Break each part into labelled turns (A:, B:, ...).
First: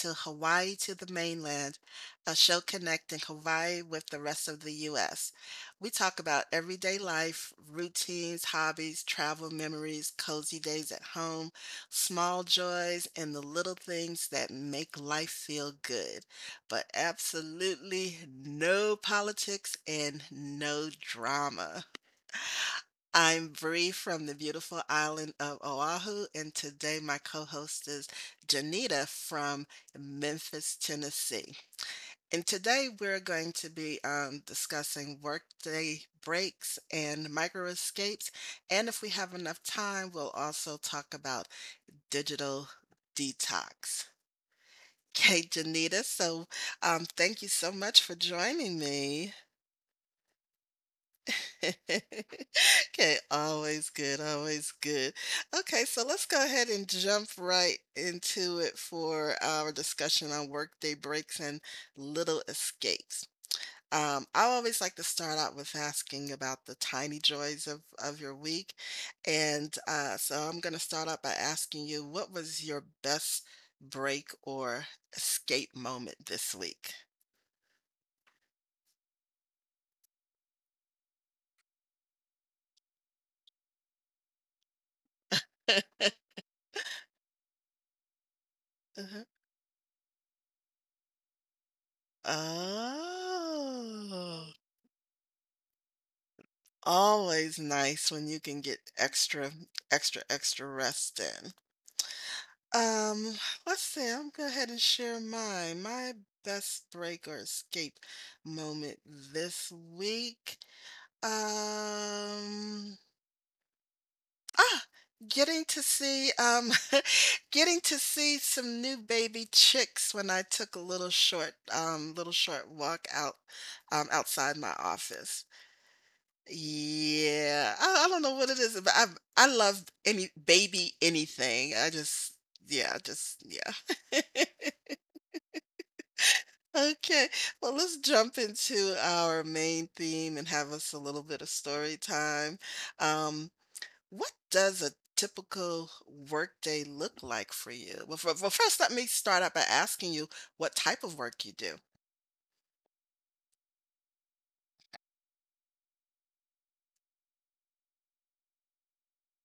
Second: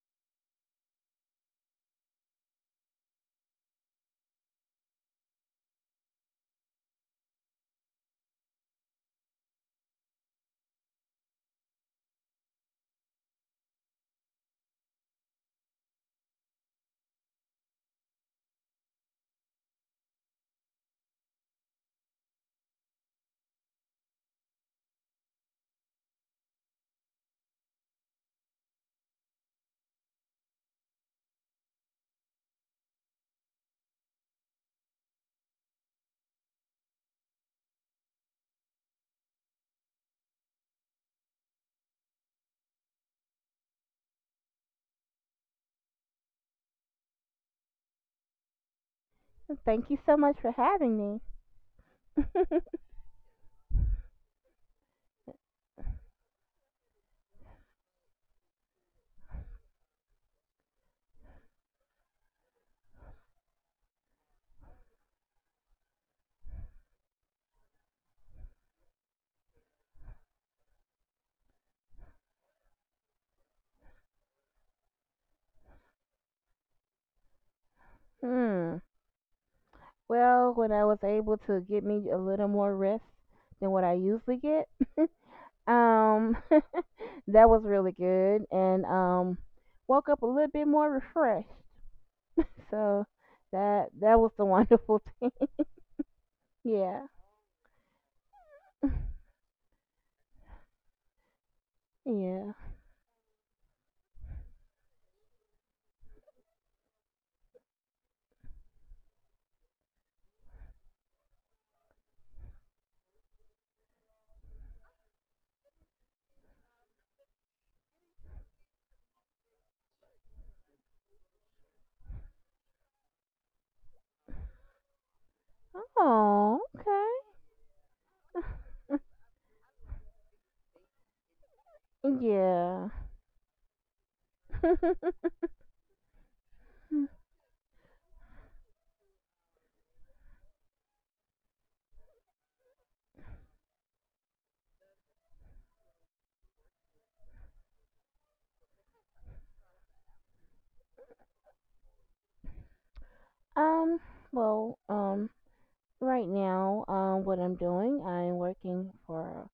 A: to Hawaii to the Mainland, a show connecting Hawaii with the rest of the U.S. We talk about everyday life, routines, hobbies, travel memories, cozy days at home, small joys, and the little things that make life feel good. But absolutely no politics and no drama. I'm Bree from the beautiful island of Oahu, and today my co host is Janita from Memphis, Tennessee. And today we're going to be discussing workday breaks and micro escapes. And if we have enough time, we'll also talk about digital detox. Okay, Janita, so thank you so much for joining me.
B: Thank you so much for having me.
A: Okay, always good, always good. Okay, so let's go ahead and jump right into it for our discussion on workday breaks and little escapes. I always like to start out with asking about the tiny joys of your week. And so I'm going to start out by asking you, what was your best break or escape moment this week?
B: Hmm. Well, when I was able to get me a little more rest than what I usually get, um, that was really good, and
A: Uh-huh.
B: woke up a little bit more refreshed. So that was the
A: Oh.
B: wonderful thing. Yeah.
A: Always nice when you can get extra, extra, extra rest in.
B: Yeah.
A: Um, let's see. I'm gonna go ahead and share my best break or escape moment this week. Um, ah, getting to see getting to see some new baby chicks when I took a little short walk out outside my office.
B: Oh, okay.
A: Yeah, I don't know what it is, but I love any baby anything. I just
B: Yeah.
A: yeah, just yeah. Okay, well, let's jump into our main theme and have us a little bit of story time. Um, what does a typical workday look like for you? Well, first, let me start out by asking you what type of work you do.
B: um, well, um, right now, what I'm doing, I'm working for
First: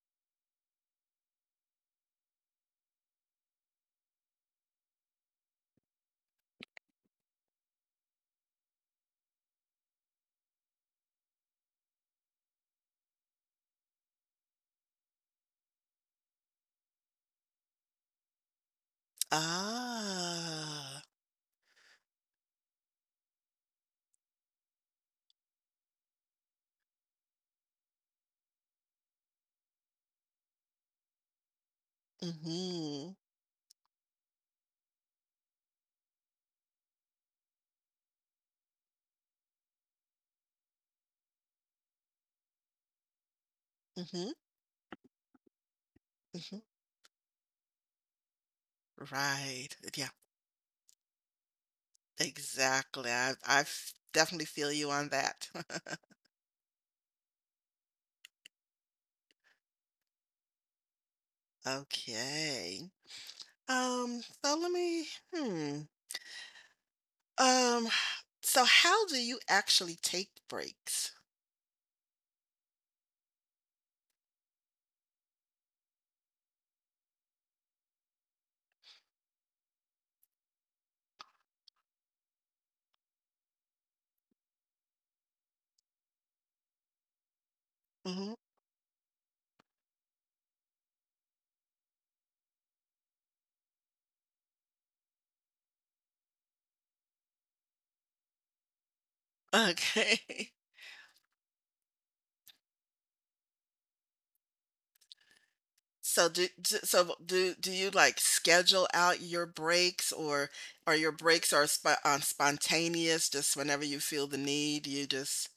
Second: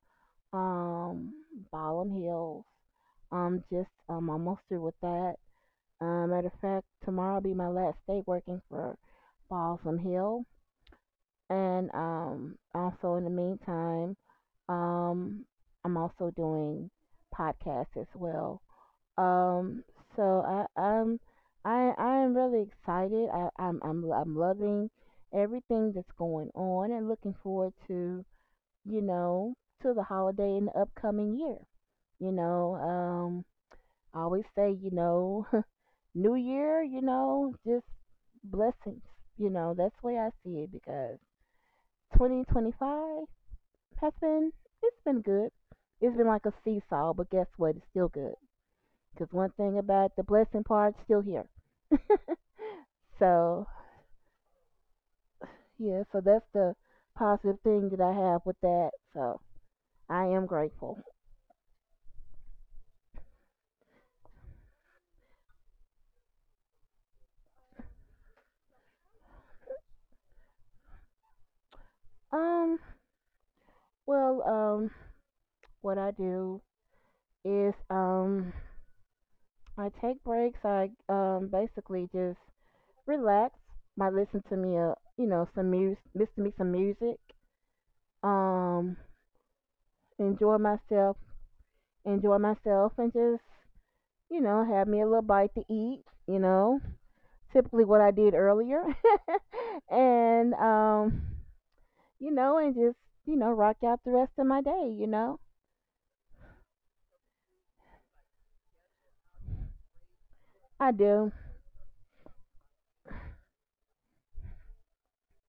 B: Um, Ballin Hills. Just almost through with that. Matter of fact, tomorrow will be my last day working for Balsam Hill, and also in the meantime, um, I'm also doing podcasts as well. Um, so I,
A: Ah,
B: I'm I I am really excited. I, I'm loving everything that's going on and looking forward to, you know to the holiday in the upcoming year. You know,
A: mm-hmm,
B: I always say, you know, New Year, you know, just blessings. You know, that's the way I see it because 2025 has
A: mm-hmm,
B: been, it's been good. It's been like a
A: mm-hmm.
B: seesaw, but guess what? It's still good. Because one
A: Right.
B: thing
A: Yeah.
B: about the blessing part, it's still here.
A: Exactly. I I
B: So,
A: f- definitely feel you on that.
B: yeah, so that's the positive thing that I have with that. So, I am grateful.
A: Okay. So let me, hmm. Um, so how do you actually take breaks?
B: Um, well, um, what I do is, I take breaks. I basically just relax. Might listen to me a, you know, some music, listen to me some music.
A: Hmm.
B: Um, Enjoy myself, enjoy myself, and just, you know, have me a little bite to eat. You know, typically what I did earlier,
A: Okay.
B: and you know, and just, you know, rock out the rest of my day. You know,
A: So do you like schedule out your breaks, or
B: I
A: your
B: do.
A: breaks are spontaneous, just whenever you feel the need, you just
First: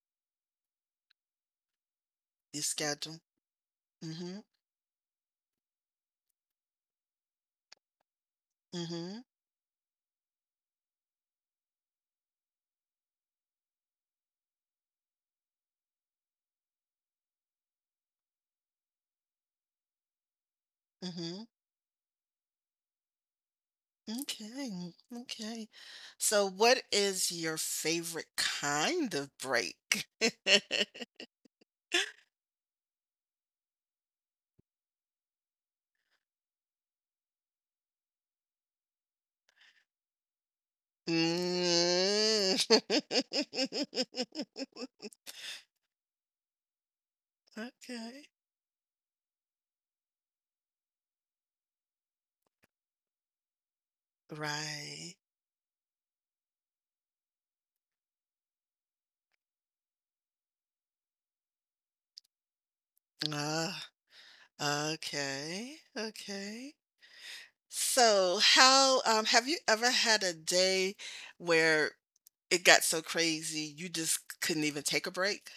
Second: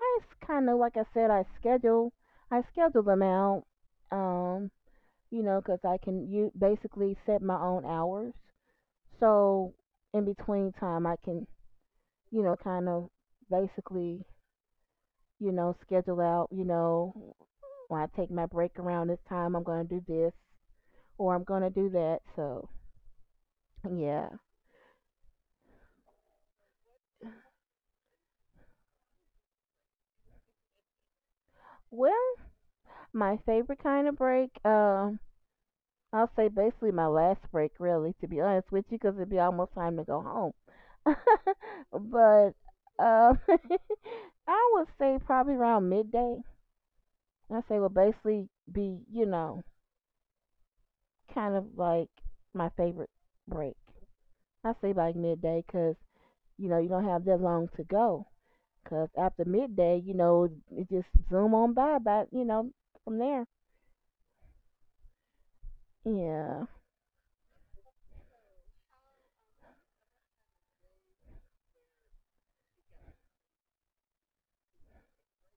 B: I kind of, like I said,
A: The
B: I schedule
A: schedule.
B: them out.
A: Mm.
B: Um, you know, because I can, you basically set my own hours.
A: Mhm,
B: So in between time, I can, you know, kind of basically, you know, schedule out, you know, when I take my break around this time, I'm going to do this
A: mhm,
B: or I'm
A: mhm.
B: going to do that. So yeah.
A: Okay, mm, okay. So what is your favorite kind of break?
B: Well, my favorite kind of break, I'll say basically my last break, really, to be honest with you, because it'd be almost time to go home. But
A: Mm.
B: um, I would say probably around midday. And I say will
A: Okay.
B: basically be, you know, kind of like my favorite break. I say like
A: Right.
B: midday because, you know, you don't have that long to go. Because after midday, you know, it just zoom on by, but, you know, from there.
A: Ah, okay,
B: Yeah.
A: okay. So how, have you ever had a day where it got so crazy you just couldn't even take a break?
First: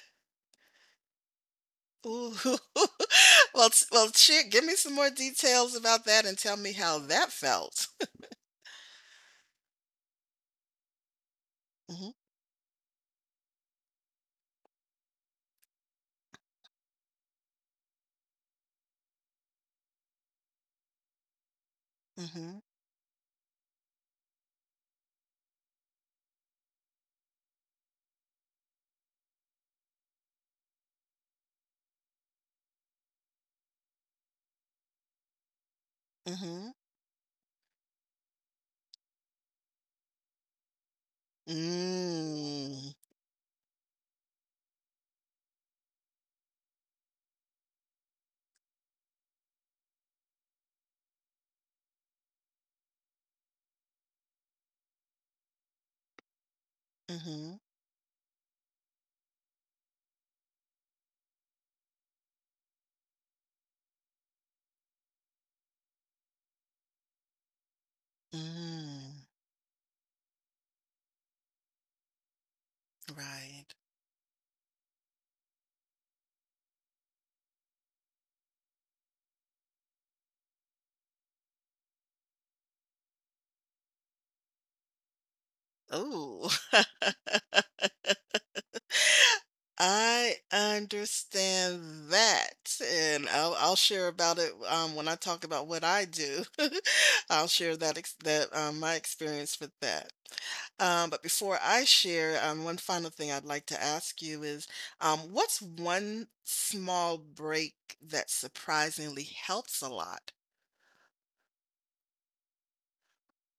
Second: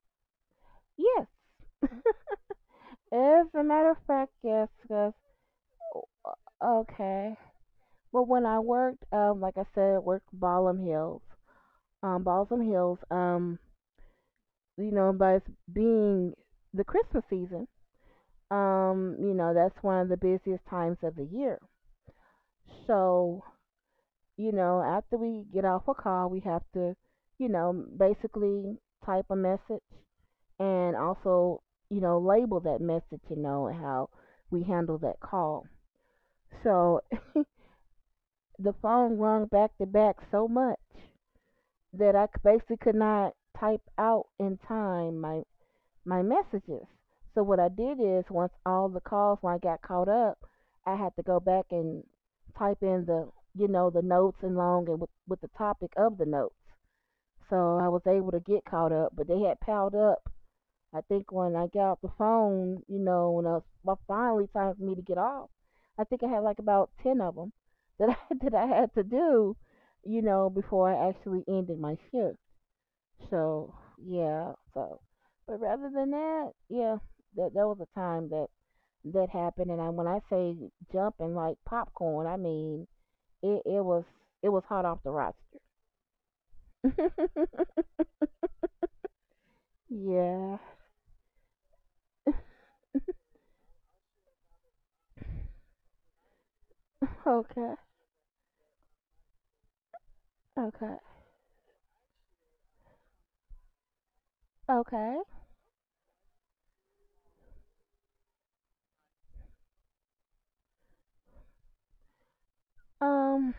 B: Yes.
A: Ooh.
B: As a
A: Well,
B: matter of
A: well,
B: fact,
A: shit. Give
B: yes.
A: me some more
B: Cause
A: details about that and tell me how that
B: okay.
A: felt.
B: But when I worked, like I said, I worked Ballam Hills.
A: Mm-hmm.
B: Balsam Hills, you know, but it's being the Christmas season, you know, that's one of the busiest times of the year.
A: Mm-hmm.
B: So, you know, after we get off a call, we have to, you know, basically type a message and also, you know, label that message, you know, and how we handle that call.
A: Mm-hmm.
B: So the phone rung back to back so much that I basically
A: Mm.
B: could not type out in time my messages. So what I did is once all the calls, when I got caught up, I had to go back and type in the, you know, the notes and long, and with the topic of the notes.
A: Mm-hmm.
B: So I was able to get caught up, but they had piled up. I think when I got off the phone, you know, when I was, well, finally time for me to get off, I think I had like about 10 of them that I, had to
A: Mm.
B: do, you know, before I actually ended my shift. So
A: Right.
B: yeah, so but rather than that, yeah, that that was a time that that happened, and I, when I say jumping like popcorn, I mean it. It was hot off the roster.
A: Ooh. I
B: Yeah.
A: understand that, and I'll share about it, when I talk about what I do. I'll
B: Okay.
A: share that my experience with that.
B: Okay.
A: But before I share, one final thing I'd like to ask you is,
B: Okay.
A: what's one small break that surprisingly helps a lot?
B: Um,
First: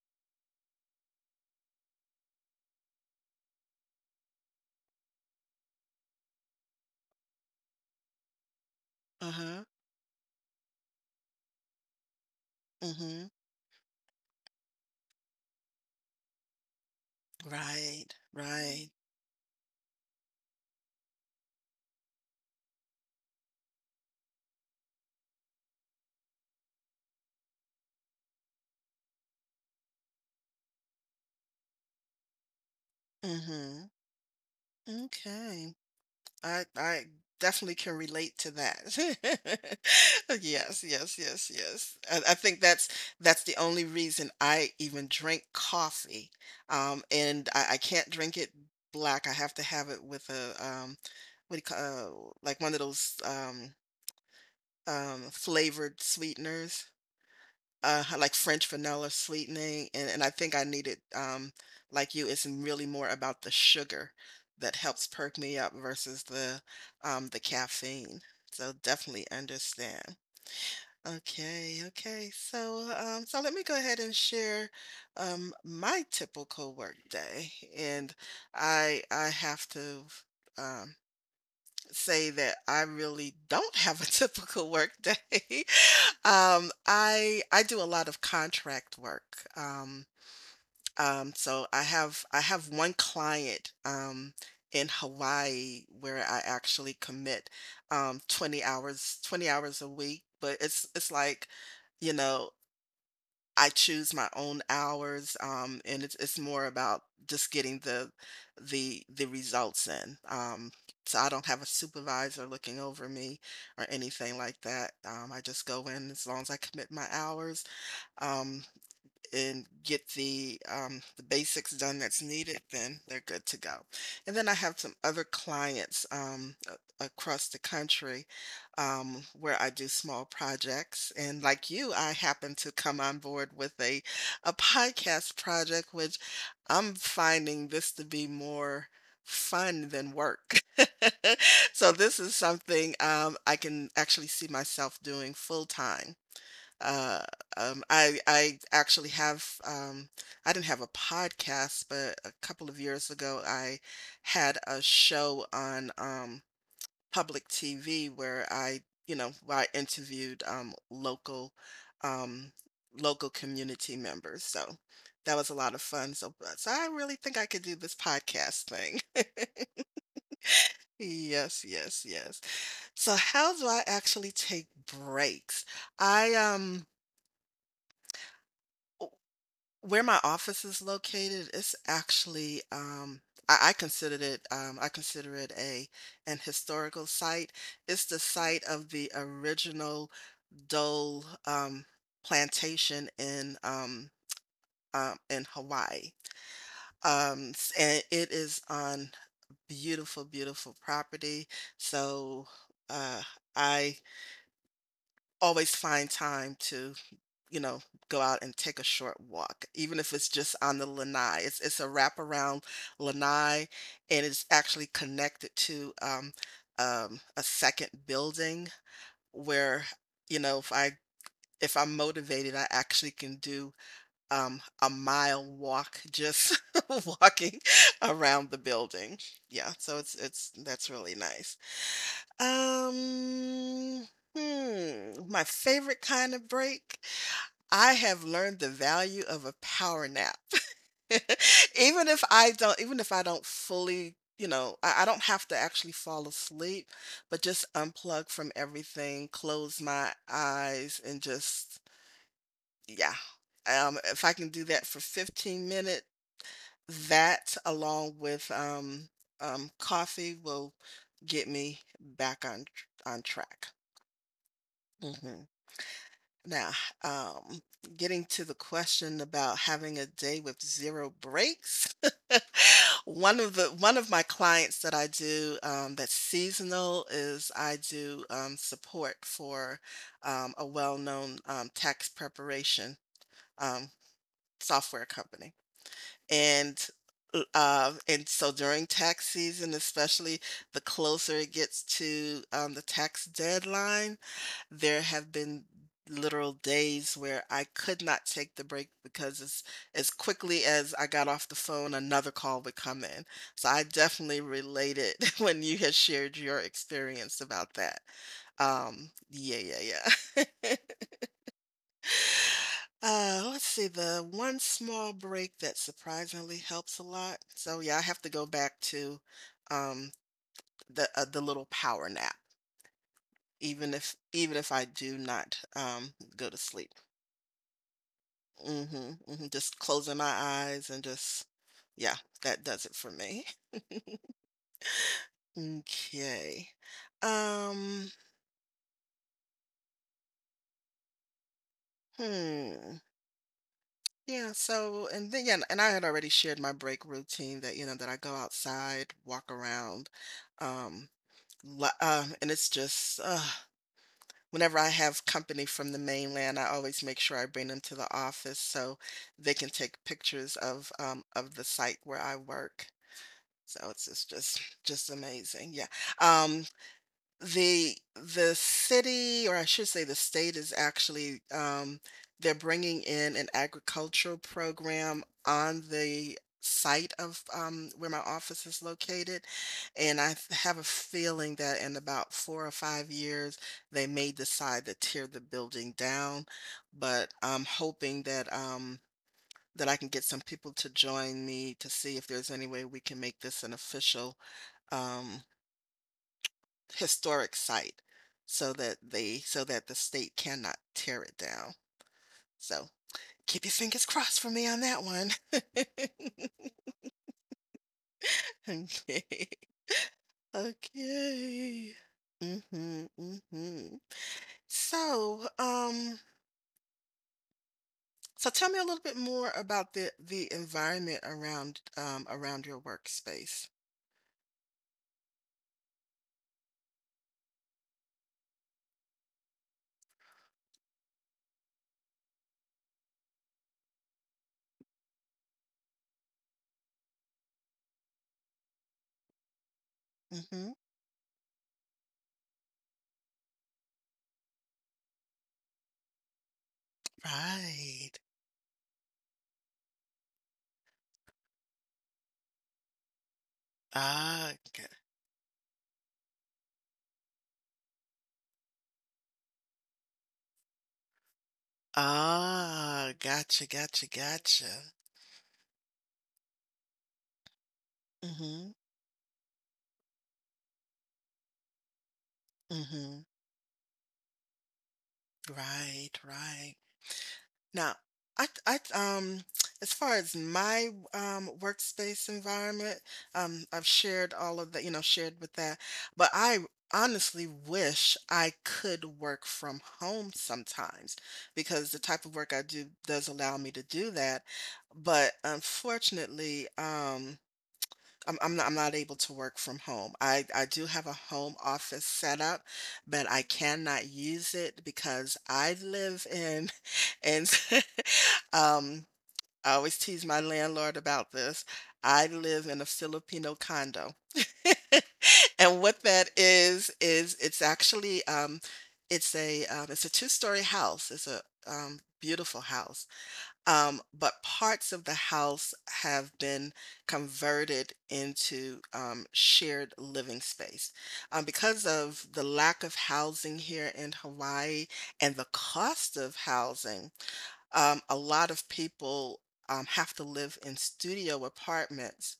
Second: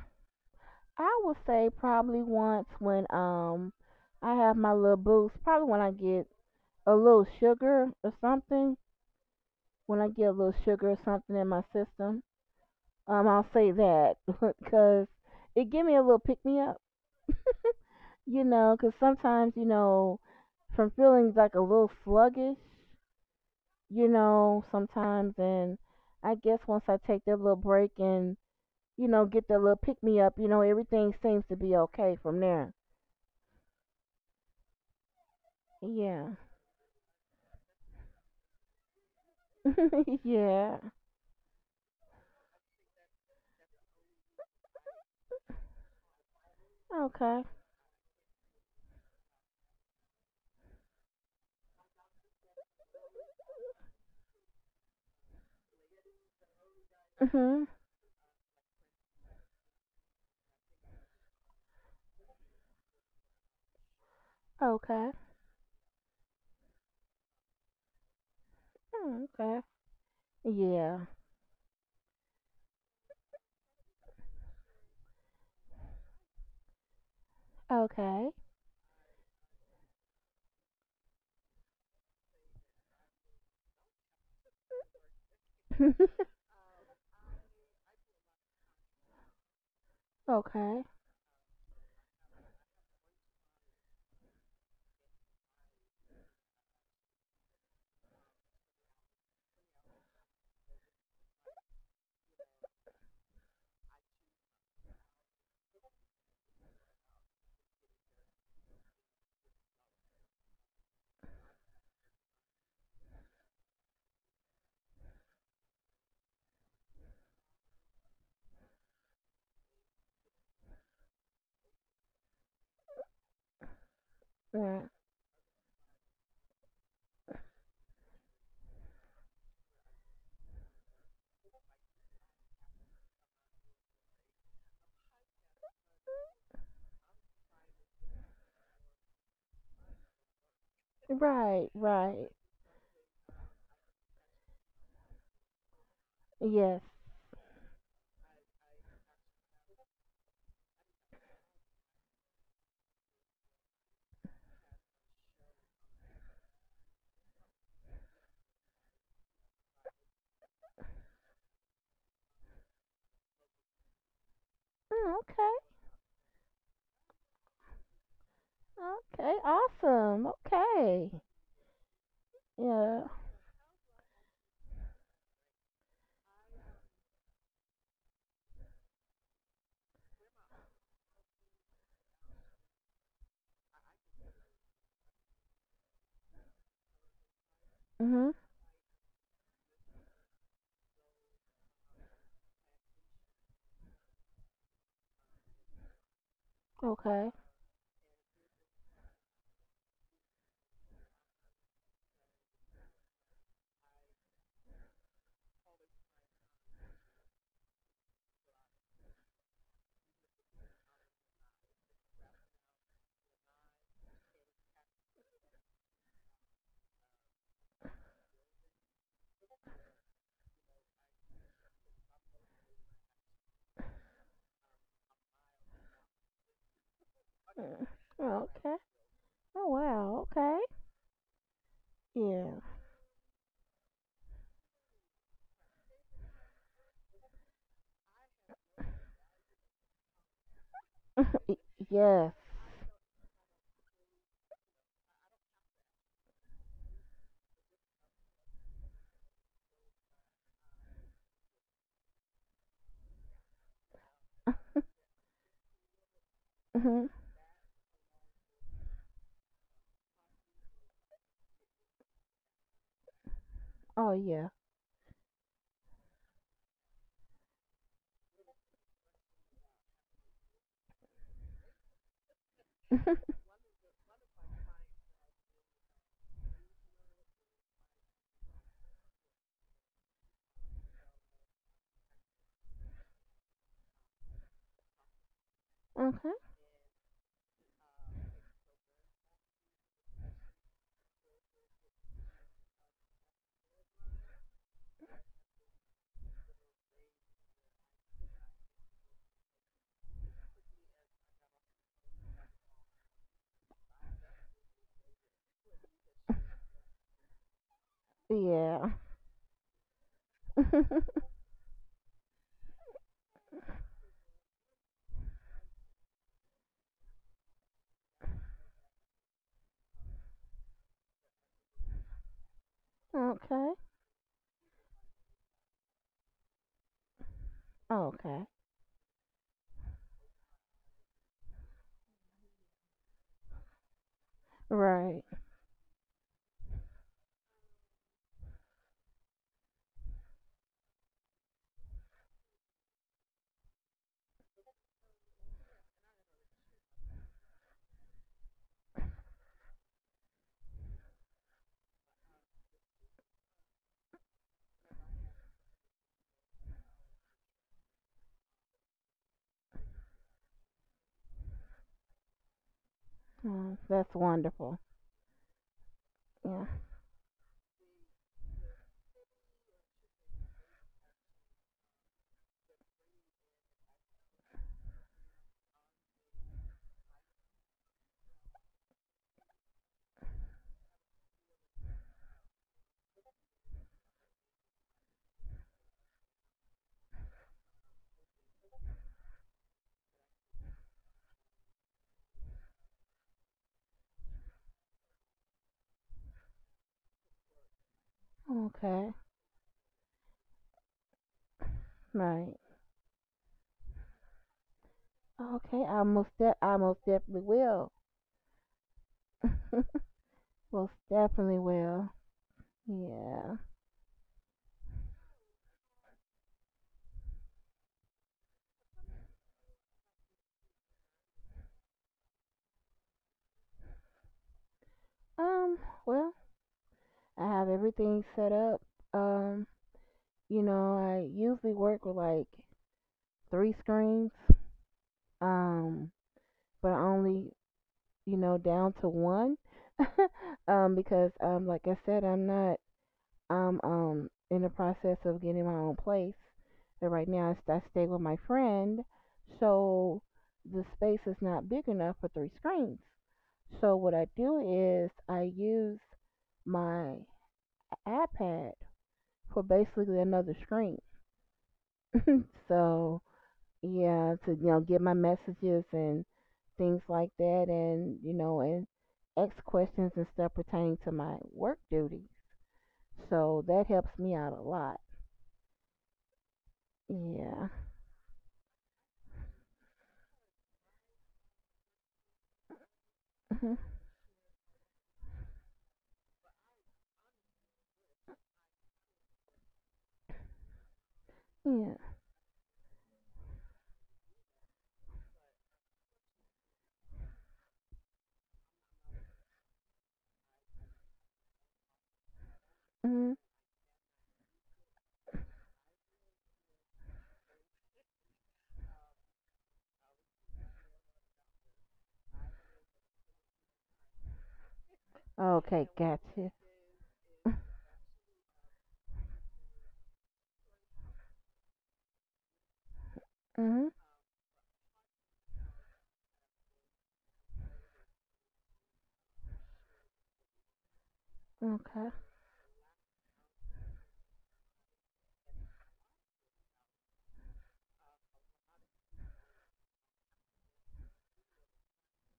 B: I would say probably once when I have my little boost, probably when I get a little sugar or something,
A: Uh-huh.
B: when I get a little sugar or something in my system.
A: Mhm.
B: I'll say that because it gave me a little pick me up,
A: Right.
B: you know.
A: Right.
B: Because sometimes, you know, from feeling like a little sluggish, you know, sometimes, and I guess once I take that little break and, you know, get that little pick me up, you know, everything seems to be okay from there.
A: Mhm. Okay.
B: Yeah.
A: I definitely can relate to that.
B: yeah.
A: Yes, yes, yes, yes. I think that's the only reason I even drink coffee.
B: Okay.
A: And I can't drink it black. I have to have it with a what do you call like one of those flavored sweeteners.
B: Mhm.
A: I like French vanilla sweetening, and I think I needed, like you, it's really more about the sugar that helps
B: Okay.
A: perk me up versus the caffeine. So
B: Mm,
A: definitely
B: okay.
A: understand.
B: Yeah.
A: Okay, okay. So so let me go ahead and share my typical work day, and
B: Okay.
A: I have to um, say that I really don't have a typical work day. I do a lot of contract work.
B: okay.
A: So I have one client in Hawaii where I actually commit 20 hours a week, but it's like, you know, I choose my own hours, and it's more about just getting the results in. So I don't have a supervisor looking over me or anything like that. I just go in as long as I commit my hours. Um, and get the basics done that's needed, then they're good to go. And then I have
B: Right.
A: some other clients across the country where I do small projects. And like you, I happen to come on board with a podcast project, which I'm finding this to be more fun than work.
B: Right.
A: So this
B: Right.
A: is something I can actually see myself doing full time.
B: Yes.
A: Uh, I actually have I didn't have a podcast, but a couple of years ago I had a show on public TV where I, you know, where I interviewed local um, local community members. So
B: Mm,
A: that was a lot of fun. So, so I really think I could do this podcast thing.
B: okay. Okay. Awesome. Okay.
A: Yes, yes, yes.
B: Yeah.
A: So how do I actually take breaks? I Where my office is located, it's actually I considered it I consider it a an historical site. It's the
B: Mhm.
A: site of the original Dole plantation in Hawaii.
B: Okay.
A: And it is on beautiful, beautiful property. So uh I always find time to you know, go out and take a short walk, even if it's just on the lanai. It's a wraparound lanai, and it's actually connected to a second building where, you know, if I'm motivated, I actually can do a mile walk just walking
B: Mm,
A: around the
B: okay.
A: building.
B: Oh
A: Yeah, so
B: wow.
A: it's
B: Okay.
A: that's really nice.
B: Yeah.
A: Um, hmm, my favorite kind of break. I have learned the value of a power nap.
B: Y- yes.
A: Even if I don't fully, you know, I don't have to actually fall asleep, but just unplug from everything, close my eyes and just yeah. If I can do that for 15 minutes,
B: Mhm.
A: that along with coffee will get me back on track.
B: Oh yeah.
A: Mhm. Now, um, getting to the question about having a day with zero breaks, one of my clients that I do that's seasonal is I do support for a well-known tax preparation um, software company,
B: okay.
A: and and so during tax season, especially the closer it gets to the tax deadline there have been literal days where I could not take the break because as quickly as I got off the phone, another call would come in. So I definitely related when you had shared your experience about that.
B: Yeah.
A: Yeah, yeah, yeah. Let's see, the one small break that surprisingly helps a lot. So yeah, I have to go back to um the little power nap,
B: okay.
A: even if I do not go to sleep.
B: Okay.
A: Mhm, mhm, just closing my eyes and just yeah, that does it for me.
B: Right.
A: Okay. Um, hmm. Yeah, so and then yeah, and I had already shared my break routine that, you know, that I go outside, walk around, um, and it's just whenever I have company from the mainland, I always make sure I bring them to the office so they can take pictures of the site where I work.
B: Mm,
A: So it's
B: that's wonderful.
A: just amazing. Yeah. Um
B: Yeah.
A: the city, or I should say the state, is actually they're bringing in an agricultural program on the site of where my office is located, and have a feeling that in about 4 or 5 years they may decide to tear the building down, but I'm hoping that that I can get some people to join me to see if there's any way we can make this an official um, historic site so that
B: Okay.
A: they so that the state cannot tear it down.
B: Right.
A: So keep your fingers crossed for me on that one.
B: Okay. I most definitely will.
A: Okay.
B: Most definitely
A: Okay.
B: will.
A: Mhm.
B: Yeah.
A: Mhm. So, so tell me a little bit more about the environment around around your workspace.
B: Um. Well. I have everything set up. Um, you know, I usually work with like three screens, um, but only, you know, down to one,
A: Mhm.
B: because like I said, I'm not, I'm in the process of getting my own place, and right now I stay
A: Right.
B: with my friend, so the space is not big enough for three screens. So what I
A: Ah,
B: do
A: g
B: is I use my iPad for basically another screen.
A: ah,
B: So
A: gotcha, gotcha,
B: yeah, to,
A: gotcha.
B: you know, get my messages and things like that, and, you know,
A: Mhm,
B: and ask questions and stuff pertaining to my work duty.
A: mhm.
B: So that helps me out a lot.
A: Right, right.
B: Yeah.
A: Now, I, I, um, as far as my workspace environment,
B: Mhm.
A: I've shared all of that, you know, shared with that. But I honestly wish I could work from home sometimes because
B: Yeah.
A: the type of work I do does allow me to do that. But unfortunately, I'm not able to work from home. I do have a home office set up, but
B: Mhm.
A: I cannot use it because I live in and um I always tease my landlord about this. I live in a Filipino condo. And
B: Okay,
A: what that
B: gotcha.
A: is it's actually it's a two-story house. It's a beautiful house.
B: Mhm.
A: But parts of the house have been converted into shared living space. Because
B: Okay.
A: of the lack of housing here in Hawaii and the cost of housing, a lot of people have to live in studio apartments.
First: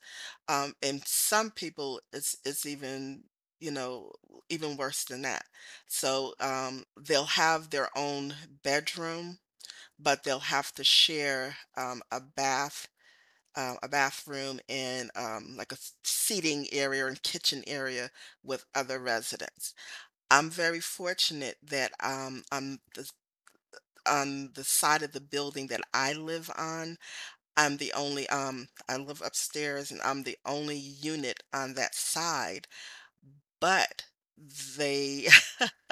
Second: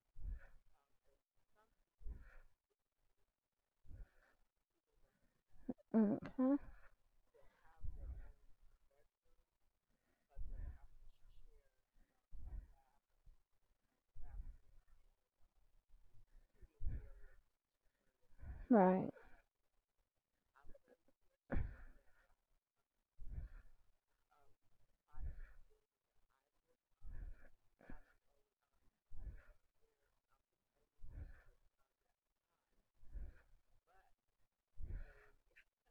A: And some people, it's even you know even worse than that. So
B: Okay.
A: um, they'll have their own bedroom, but they'll have to share a bathroom and like a seating area and kitchen area with other
B: Right.
A: residents. I'm very fortunate that on the side of the building that I live on, I'm the only I live upstairs and I'm the only unit on that side, but they,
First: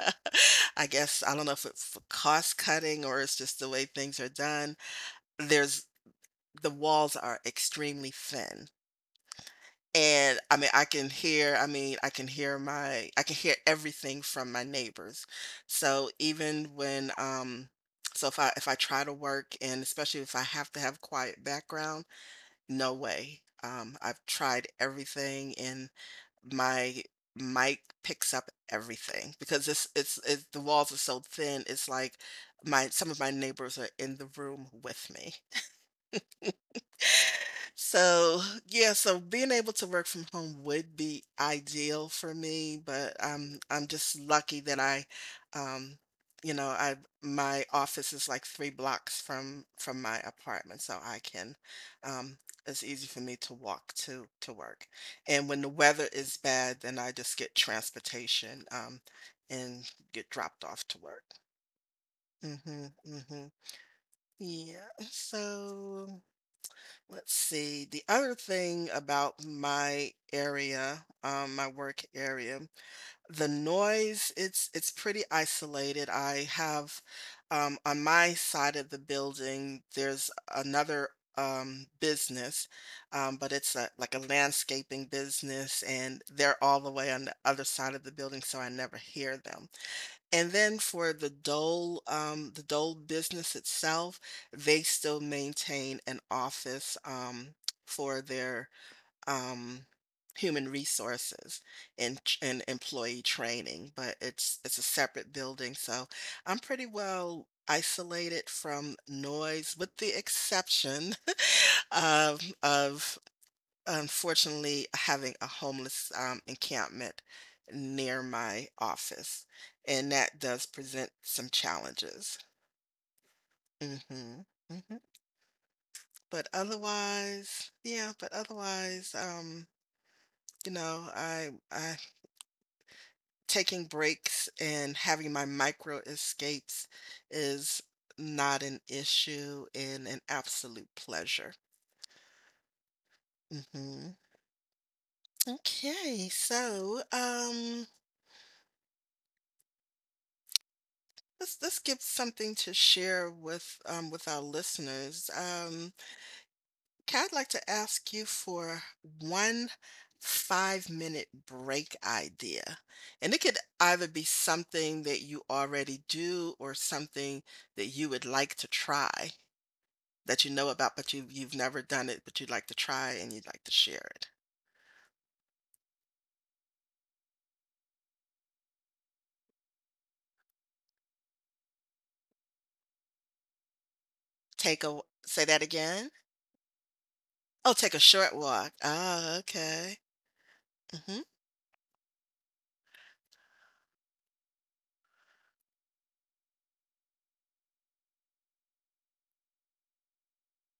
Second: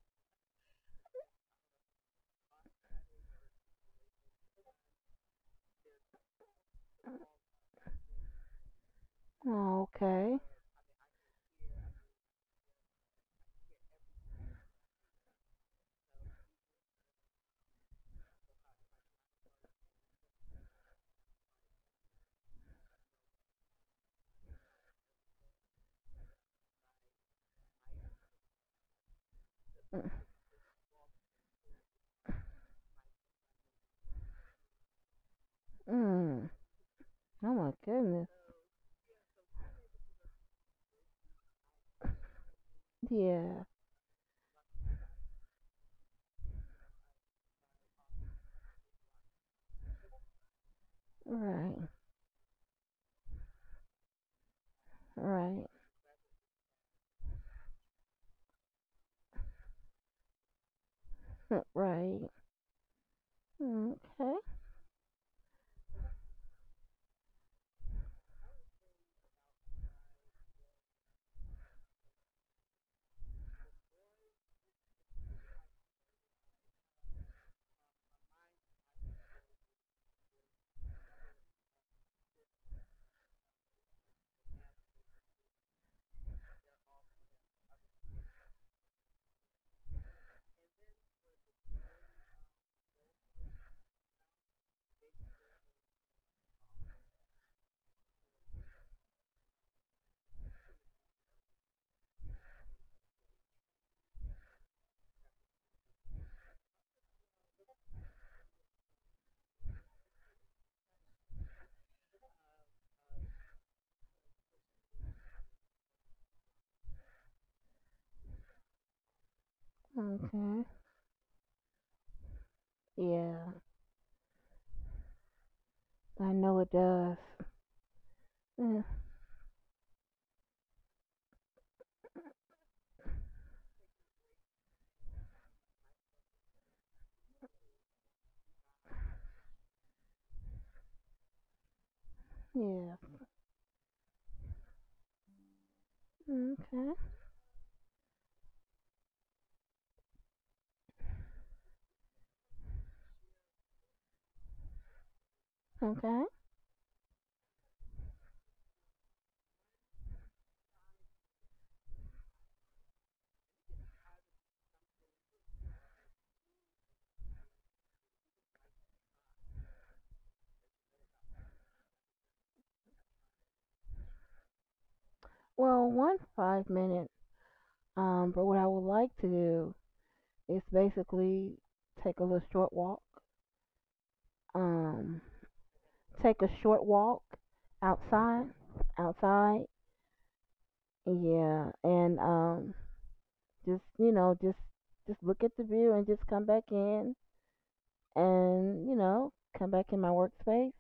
A: I guess, I don't know if it's for cost cutting or it's just the way things are done. There's The walls are extremely thin,
B: Okay.
A: and, I mean, I can hear my I can hear everything from my neighbors. So, so if I try to work, and especially if I have to have quiet background, no way. I've tried everything, and my mic picks up everything, because it's the walls are so thin, it's like my some of my neighbors are in the room with me.
B: Mm. Oh my goodness.
A: So, yeah, so being able to work from home would be ideal for me, but I'm
B: Yeah.
A: I'm just lucky that um I, my office is like 3 blocks from my apartment, so I can
B: Right.
A: um it's easy for me to walk to work. And when
B: Right.
A: the weather is bad, then I just get transportation and get dropped off to work.
B: Right.
A: Mhm. Mhm.
B: Okay.
A: Yeah. So let's see. The other thing about my area, my work area, the noise, it's pretty isolated. I have on my side of the building, there's another business, but it's a, like a landscaping business, and they're all the way on the other side of the building, so I never hear them. And then for the Dole business itself, they still maintain an office for their um, human resources and employee training, but it's a separate building, so I'm pretty well isolated from noise, with the exception of unfortunately having a homeless encampment near my office, and that
B: Okay.
A: does present some challenges.
B: Yeah.
A: hmm hmm
B: I
A: But
B: know it does.
A: otherwise, yeah. But
B: Mm.
A: otherwise, you know, I taking breaks and having my micro escapes is not an issue and an absolute pleasure.
B: Yeah.
A: hmm Okay,
B: Okay.
A: so let's give something to share with our listeners.
B: Okay.
A: Kat, I'd like to ask you for one 5-minute break idea, and it could either be something that you already do or something that you would like to try that you know about, but you've never done it, but you'd like to try and you'd like to share it.
B: Well, one's 5 minutes. But what I would like to do is basically take a little short walk.
A: Take a
B: Um,
A: Say that again.
B: take a short walk
A: Oh, take a short
B: outside.
A: walk. Ah,
B: Outside.
A: okay. Mm-hmm.
B: Yeah. And just, you know, just look at the view and just come back in, and, you know, come back in my workspace.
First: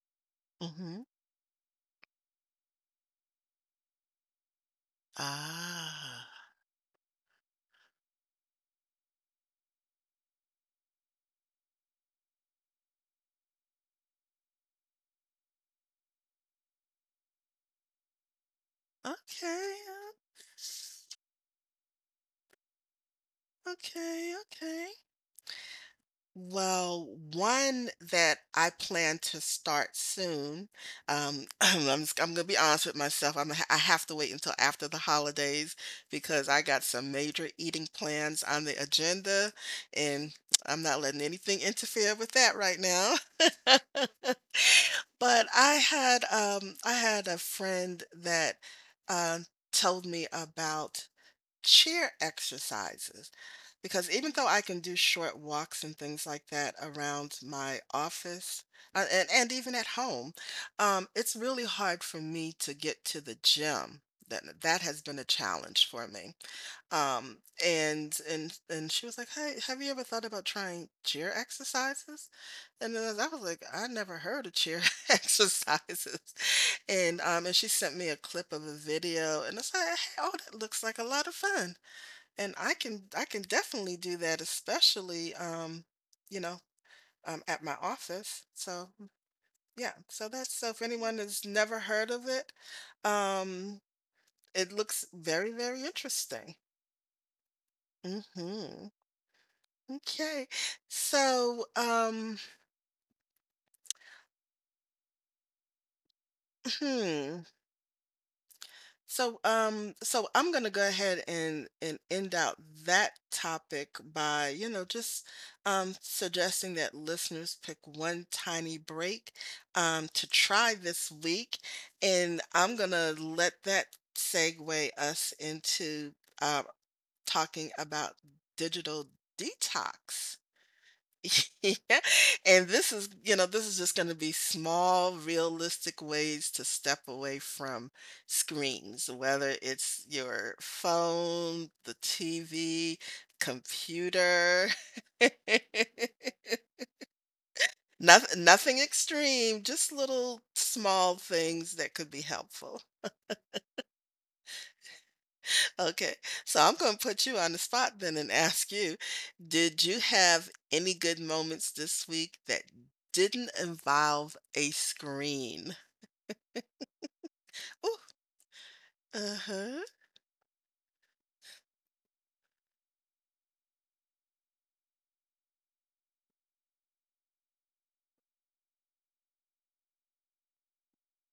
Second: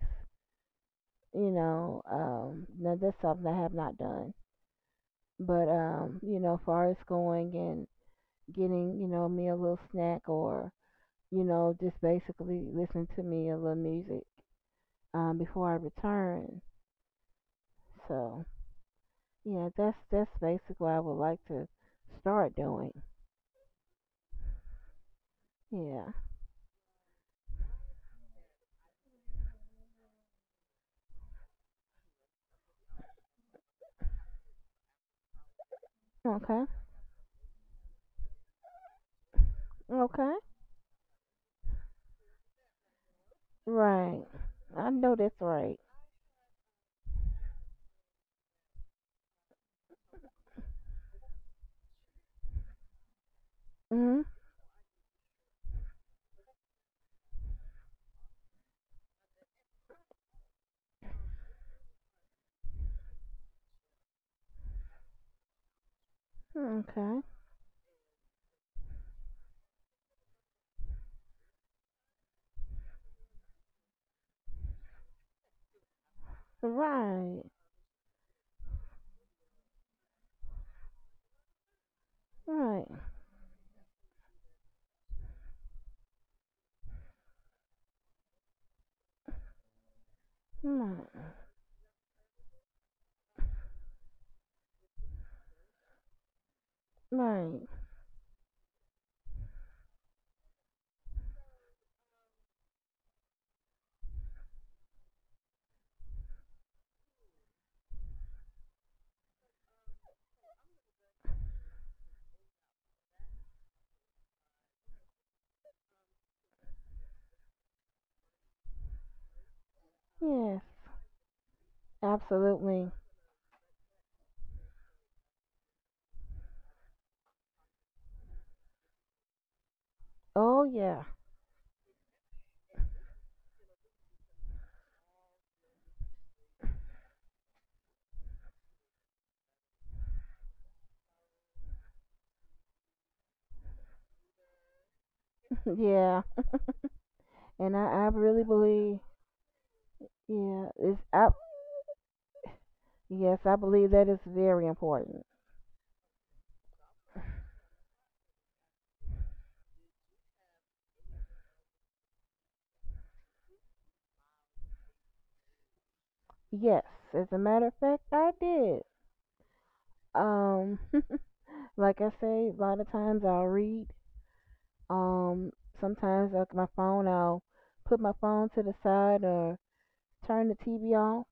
A: Mm-hmm.
B: You know, now that's something I have not done. But
A: Ah.
B: you know, far as going and getting, you know, me a little snack or, you know, just basically listening to me a little music before I return. So, yeah,
A: Okay,
B: that's
A: uh,
B: basically what I would like to start doing.
A: okay, okay.
B: Yeah.
A: Well, one that I plan to start soon, I'm gonna be honest with myself. I have to wait until after the holidays because I
B: Okay.
A: got some major eating plans on the agenda, and
B: Okay.
A: I'm not letting anything interfere with that right now.
B: Right. I know that's
A: But
B: right.
A: I had a friend that um told me about chair exercises, because
B: Mhm.
A: even though I can do short walks and things like that around my office and, even at home, it's really hard for me to get to the gym. That has been a challenge for me.
B: Okay.
A: Um, and she was like, "Hey, have you ever thought about trying chair exercises?" And then I was like, "I never heard of chair exercises." And
B: Right.
A: she sent me a clip of a video, and I said, "Hey, oh, that looks like a lot of fun. And I
B: Right.
A: can, I can definitely do that, especially you know, at my office." So yeah, so that's, so if anyone has
B: Right.
A: never heard of it, um, it looks very, very interesting.
B: Right.
A: Mm-hmm. Okay. So, hmm. I'm gonna go ahead and end out that topic by, you know, just suggesting that listeners pick one tiny break to
B: Yes.
A: try this week. And I'm
B: Absolutely.
A: gonna let that segue us into uh talking about digital detox.
B: Oh yeah.
A: Yeah. And this is, you know, this is just going to be small, realistic ways to step away from screens, whether it's your phone, the TV, computer.
B: yeah. And I really
A: Nothing, nothing
B: believe,
A: extreme, just little
B: yeah, it's
A: small
B: I.
A: things that could be helpful.
B: Yes, I believe that is very important.
A: Okay, so I'm gonna put you on the spot then and ask you, did you have any good moments this week that didn't involve a screen?
B: Yes, as a matter of
A: Ooh,
B: fact, I did.
A: uh-huh.
B: Um, like I say, a lot of times I'll read. Um, sometimes like my phone, I'll put my phone to the side or turn the TV off,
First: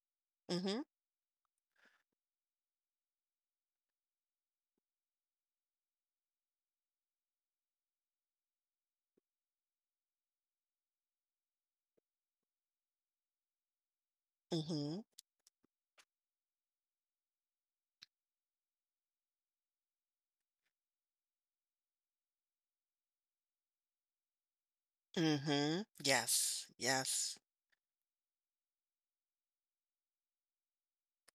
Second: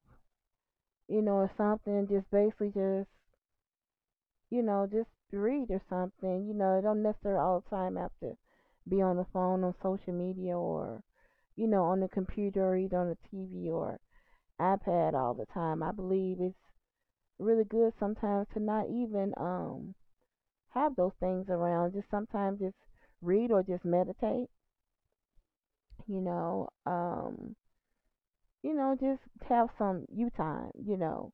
A: Mhm.
B: you know, or something. Just basically just, you know, just read or something. You know, it don't necessarily all the time have to be on the phone on social media or, you know, on the computer or even on the TV or
A: Mhm.
B: iPad all the time. I believe it's really good sometimes to not even have those things around. Just sometimes just read or just meditate,
A: Mhm.
B: you
A: Yes.
B: know.
A: Yes.
B: You know, just have some you time, you know.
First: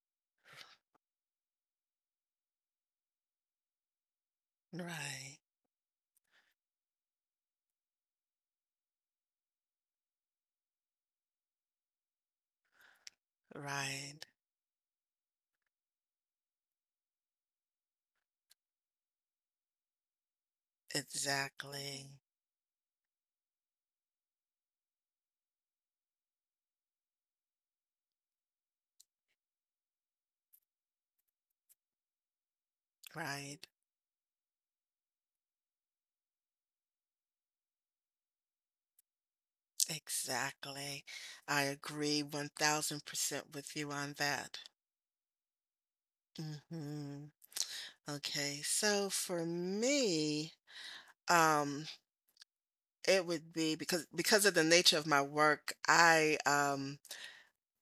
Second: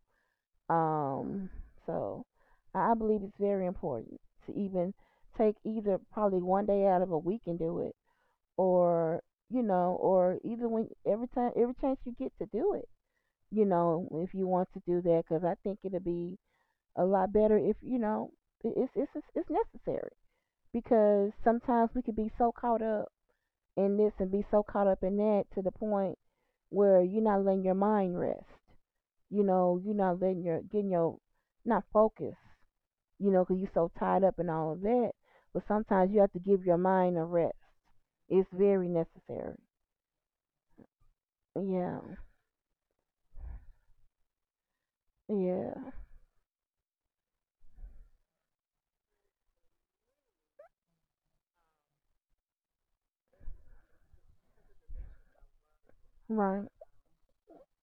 B: Um, so I believe it's very important to even
A: Right.
B: take either probably one day out of a week and do it, or, you know, or either when, every time, every chance you get to do it, you know,
A: Right.
B: if you want to do that, because I think it'll be a lot better if you know. It's necessary, because sometimes we could
A: Exactly.
B: be so caught up in this and be so caught up in that to the point where you're not letting your mind rest. You know, you're not letting your, getting your, not focused. You know, because 'cause
A: Right.
B: you're so tied up in all of that. But sometimes you have to give your mind a rest. It's very necessary.
A: Exactly. I
B: Yeah,
A: agree 1000% with you on that.
B: yeah,
A: Mhm. Okay, so for me, um It would be because of the nature of my work,
B: right.
A: um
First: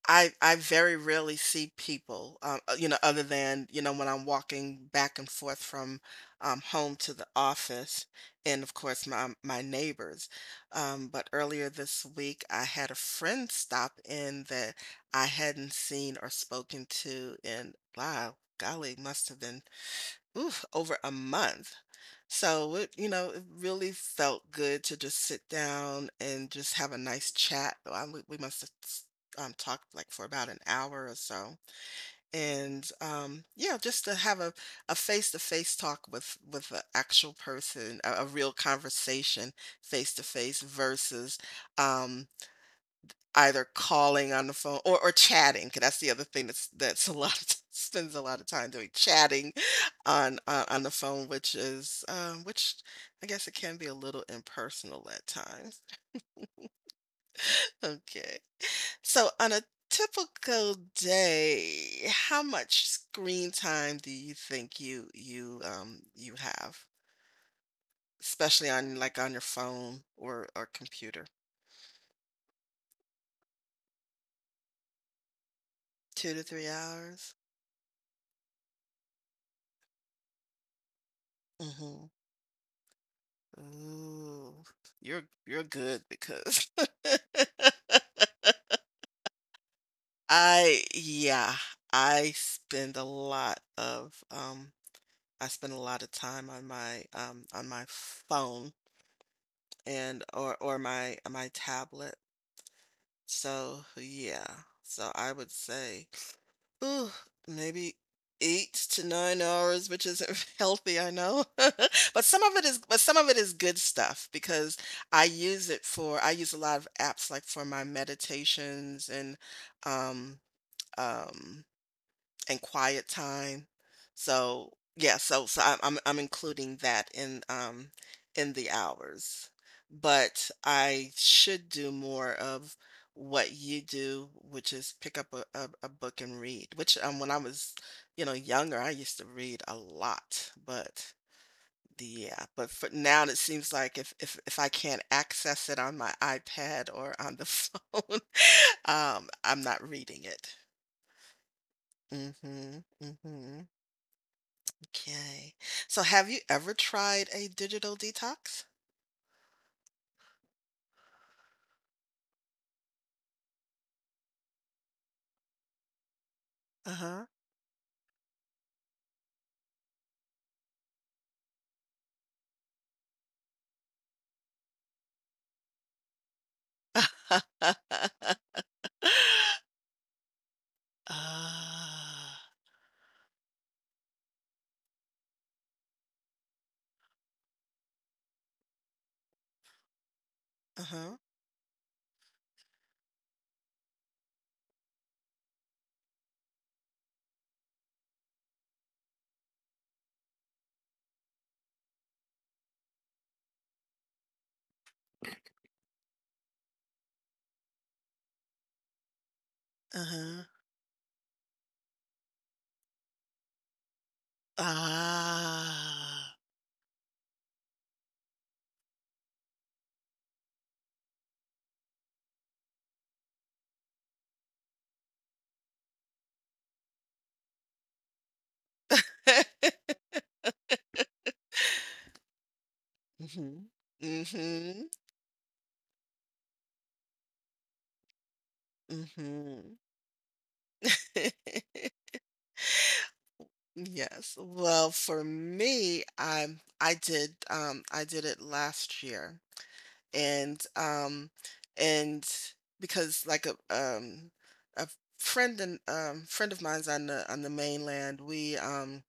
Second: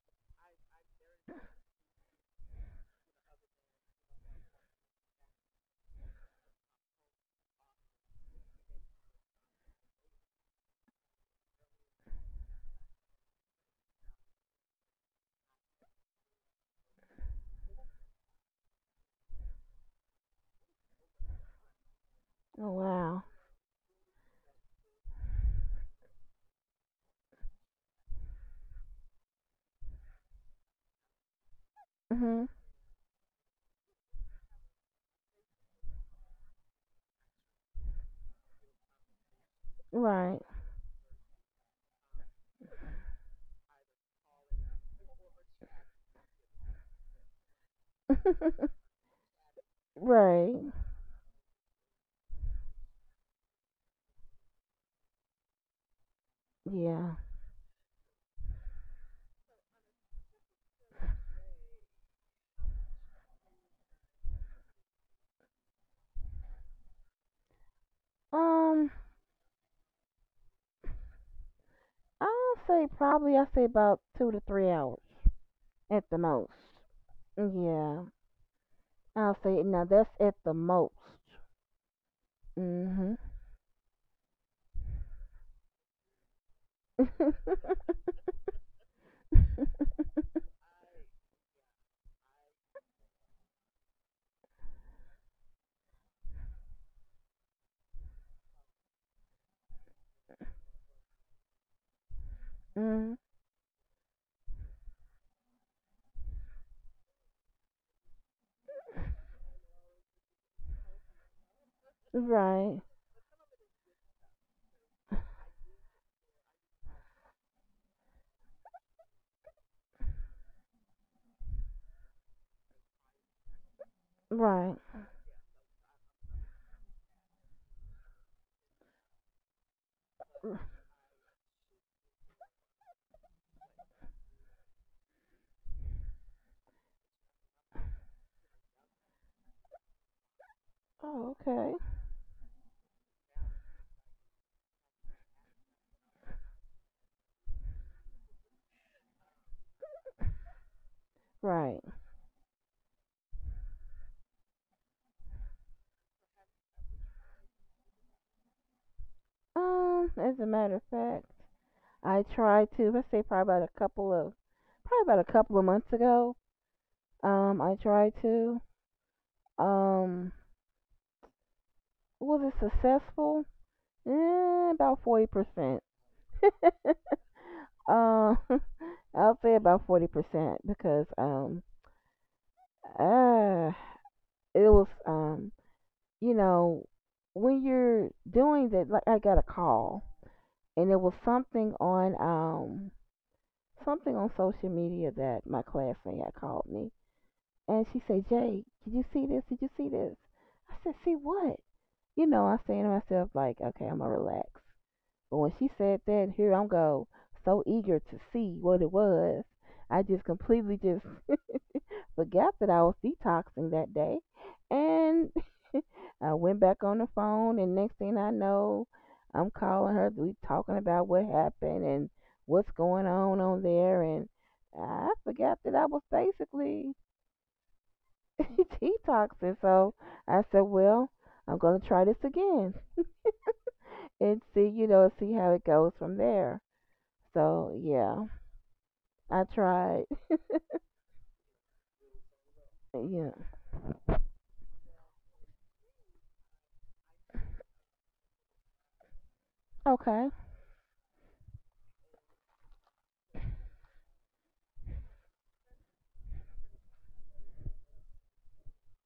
A: I I very rarely see people, you know, other than, you know, when I'm walking back and forth from home to the office, and of course my my neighbors. But earlier this week I had a friend stop in that I hadn't seen or spoken to in, wow, golly, must have been, oof, over a month.
B: Oh
A: So it, you
B: wow.
A: know, it really felt good to just sit down and just have a nice chat. I, we must have talked like for about an hour or so,
B: Mhm.
A: and yeah, just to have a face to face talk with an actual person, a real conversation, face to
B: Right.
A: face versus um, either calling on the phone or chatting, 'cause that's the other thing that's a lot of spends a lot of time doing, chatting on
B: right.
A: the phone, which is, which I guess it can be a little impersonal at times.
B: Yeah.
A: Okay. So on a typical day, how much screen time do you think you have? Especially
B: Um.
A: on, like, on your phone or computer?
B: I'll say probably, I say about 2 to 3 hours at the
A: 2 to 3
B: most.
A: hours?
B: Yeah, I'll say now that's at the most.
A: Mhm.
B: Mhm.
A: Ooh, you're good because I yeah, I spend a lot of I spend a lot of time on my phone and or my tablet.
B: mm,
A: So, yeah. So I would say, Ooh, maybe 8 to 9 hours, which isn't healthy, I know. But some of it
B: right.
A: is but some of it is good stuff because I use a lot of apps, like for my meditations um um and quiet time. So,
B: Right.
A: yeah, so so I'm including that in the hours. But I should do more of what you do, which is pick up a, a book and read, which when I was, you know, younger, I used to read a lot, but
B: Oh, okay.
A: yeah, but for now it seems like if I can't access it on my iPad or on the phone, I'm not reading it.
B: Right.
A: Mm-hmm. Mm-hmm. Okay. So have you ever tried a digital detox?
B: As a matter of fact, I tried to. Let's say probably about a couple of probably about a couple of months ago.
A: Uh-huh.
B: I tried to. Um, was it successful? Eh, about 40%. Um, I'll say about 40% because
A: Ah.
B: uh it was, you know, when you're doing that, like, I got a call, and it was
A: Uh-huh.
B: something on, something on social media that my classmate had called me, and she said, "Jay, did you see this " I said, "See what?" You know, I'm saying to myself, like, okay, I'm gonna relax, but when she said that, here I'm go, so eager to see what it was, I just
A: Uh-huh.
B: completely just forgot that I was detoxing that day. And
A: Ah.
B: I went back on the phone, and next thing I know, I'm calling her. We talking about what happened and what's going on there, and I forgot that I was basically detoxing. So I said, "Well, I'm gonna try this again
A: Mhm.
B: and see, you
A: Mhm.
B: know, see how it goes from there." So yeah, I
A: Mhm.
B: tried. Yeah.
A: Yes. Well, for me, I did it last year,
B: Okay.
A: and and because, like, a friend, and friend of mine's on the mainland, we um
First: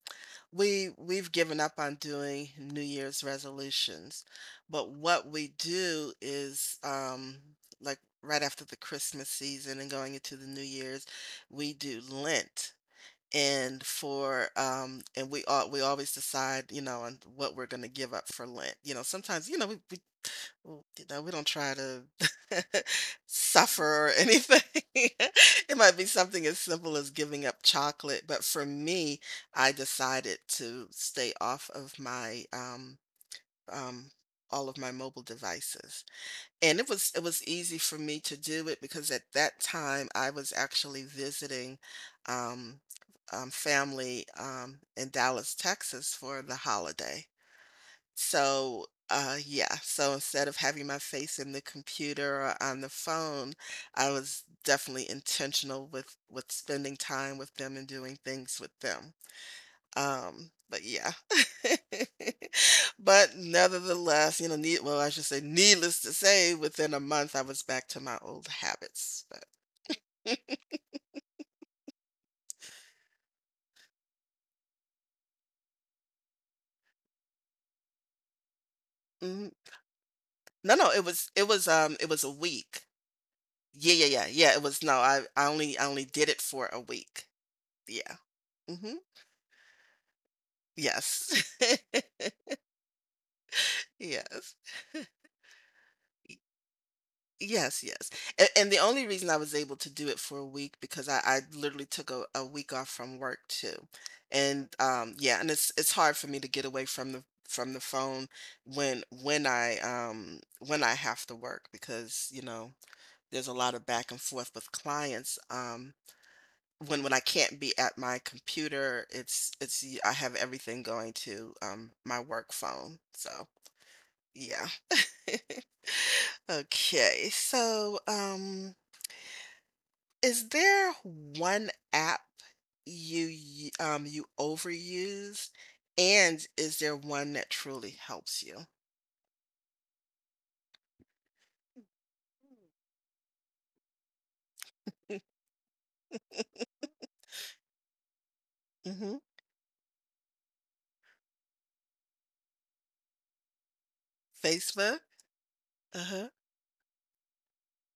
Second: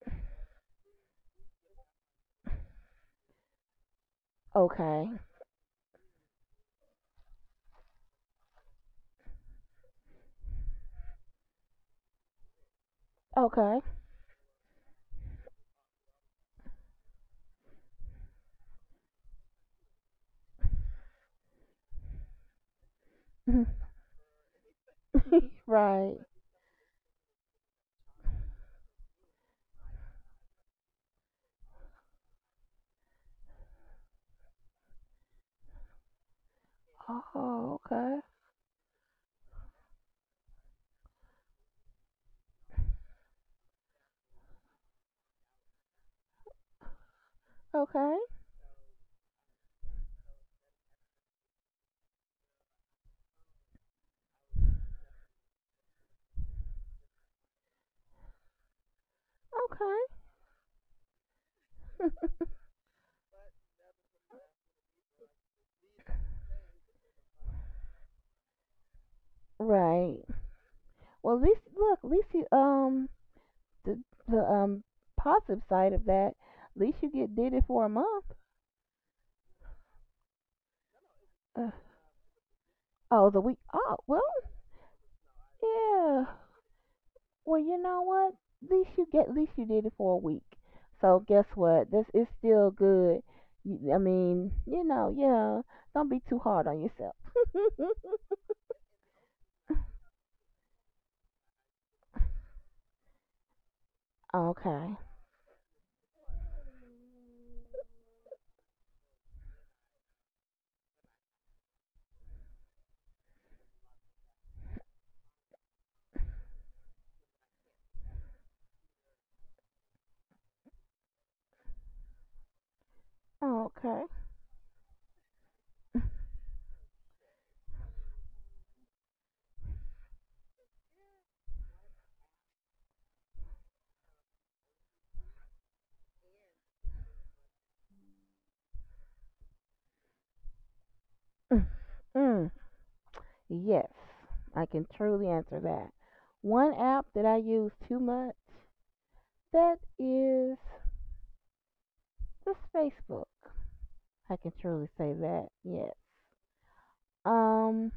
A: we we've given up on doing New Year's resolutions, but
B: Okay.
A: what we do is, like right after the Christmas season and going into the New Year's, we do Lent.
B: Okay.
A: And for and we all, we always decide, you know, on what we're going to give up for Lent. You know, sometimes, you know, we, well, you know, we don't try to suffer or anything. It might be
B: Right.
A: something as simple as giving up chocolate, but for me, I decided to stay off of my um all of my mobile devices. And it was, it was easy
B: Oh,
A: for me
B: okay.
A: to do it because at that time I was actually visiting um family in Dallas, Texas for the holiday.
B: Okay.
A: So, yeah, so instead of having my face in the computer or on the phone, I was definitely intentional with spending time with them and doing things with them.
B: Okay.
A: But yeah. But nevertheless, you know, I should say, needless to say, within a month I was back to my old habits. But
B: Right. Well, at least look, at least you the the positive side of that. At least you get did it for a month.
A: mhm. No, it was,
B: Ugh.
A: it was a week.
B: Oh, the week.
A: Yeah,
B: Oh,
A: yeah,
B: well,
A: yeah, yeah. It was, no, I only
B: yeah.
A: did it for a week.
B: Well, you know
A: Yeah.
B: what? At
A: hmm
B: least you get. At least you did it for a week. So
A: Yes.
B: guess what? This is still good. I mean,
A: Yes.
B: yeah. Don't be too
A: Y
B: hard on yourself.
A: yes, and the only reason I was able to do it for a week because I literally took a week off from work too, and,
B: Okay.
A: yeah, and it's hard for me to get away from the phone when I, when I have to work because, you know, there's a lot of back and forth with clients, when I can't be at my computer, it's I have everything going to, my work phone, so,
B: Okay.
A: yeah. Okay, so is there one app you you overuse, and is there one that truly helps you?
B: Mm. Mm. Yes, I can truly answer that. One app that I use too much,
A: Mm-hmm.
B: that is this Facebook. I can truly
A: Facebook?
B: say that. Yes.
A: Uh-huh.
B: Um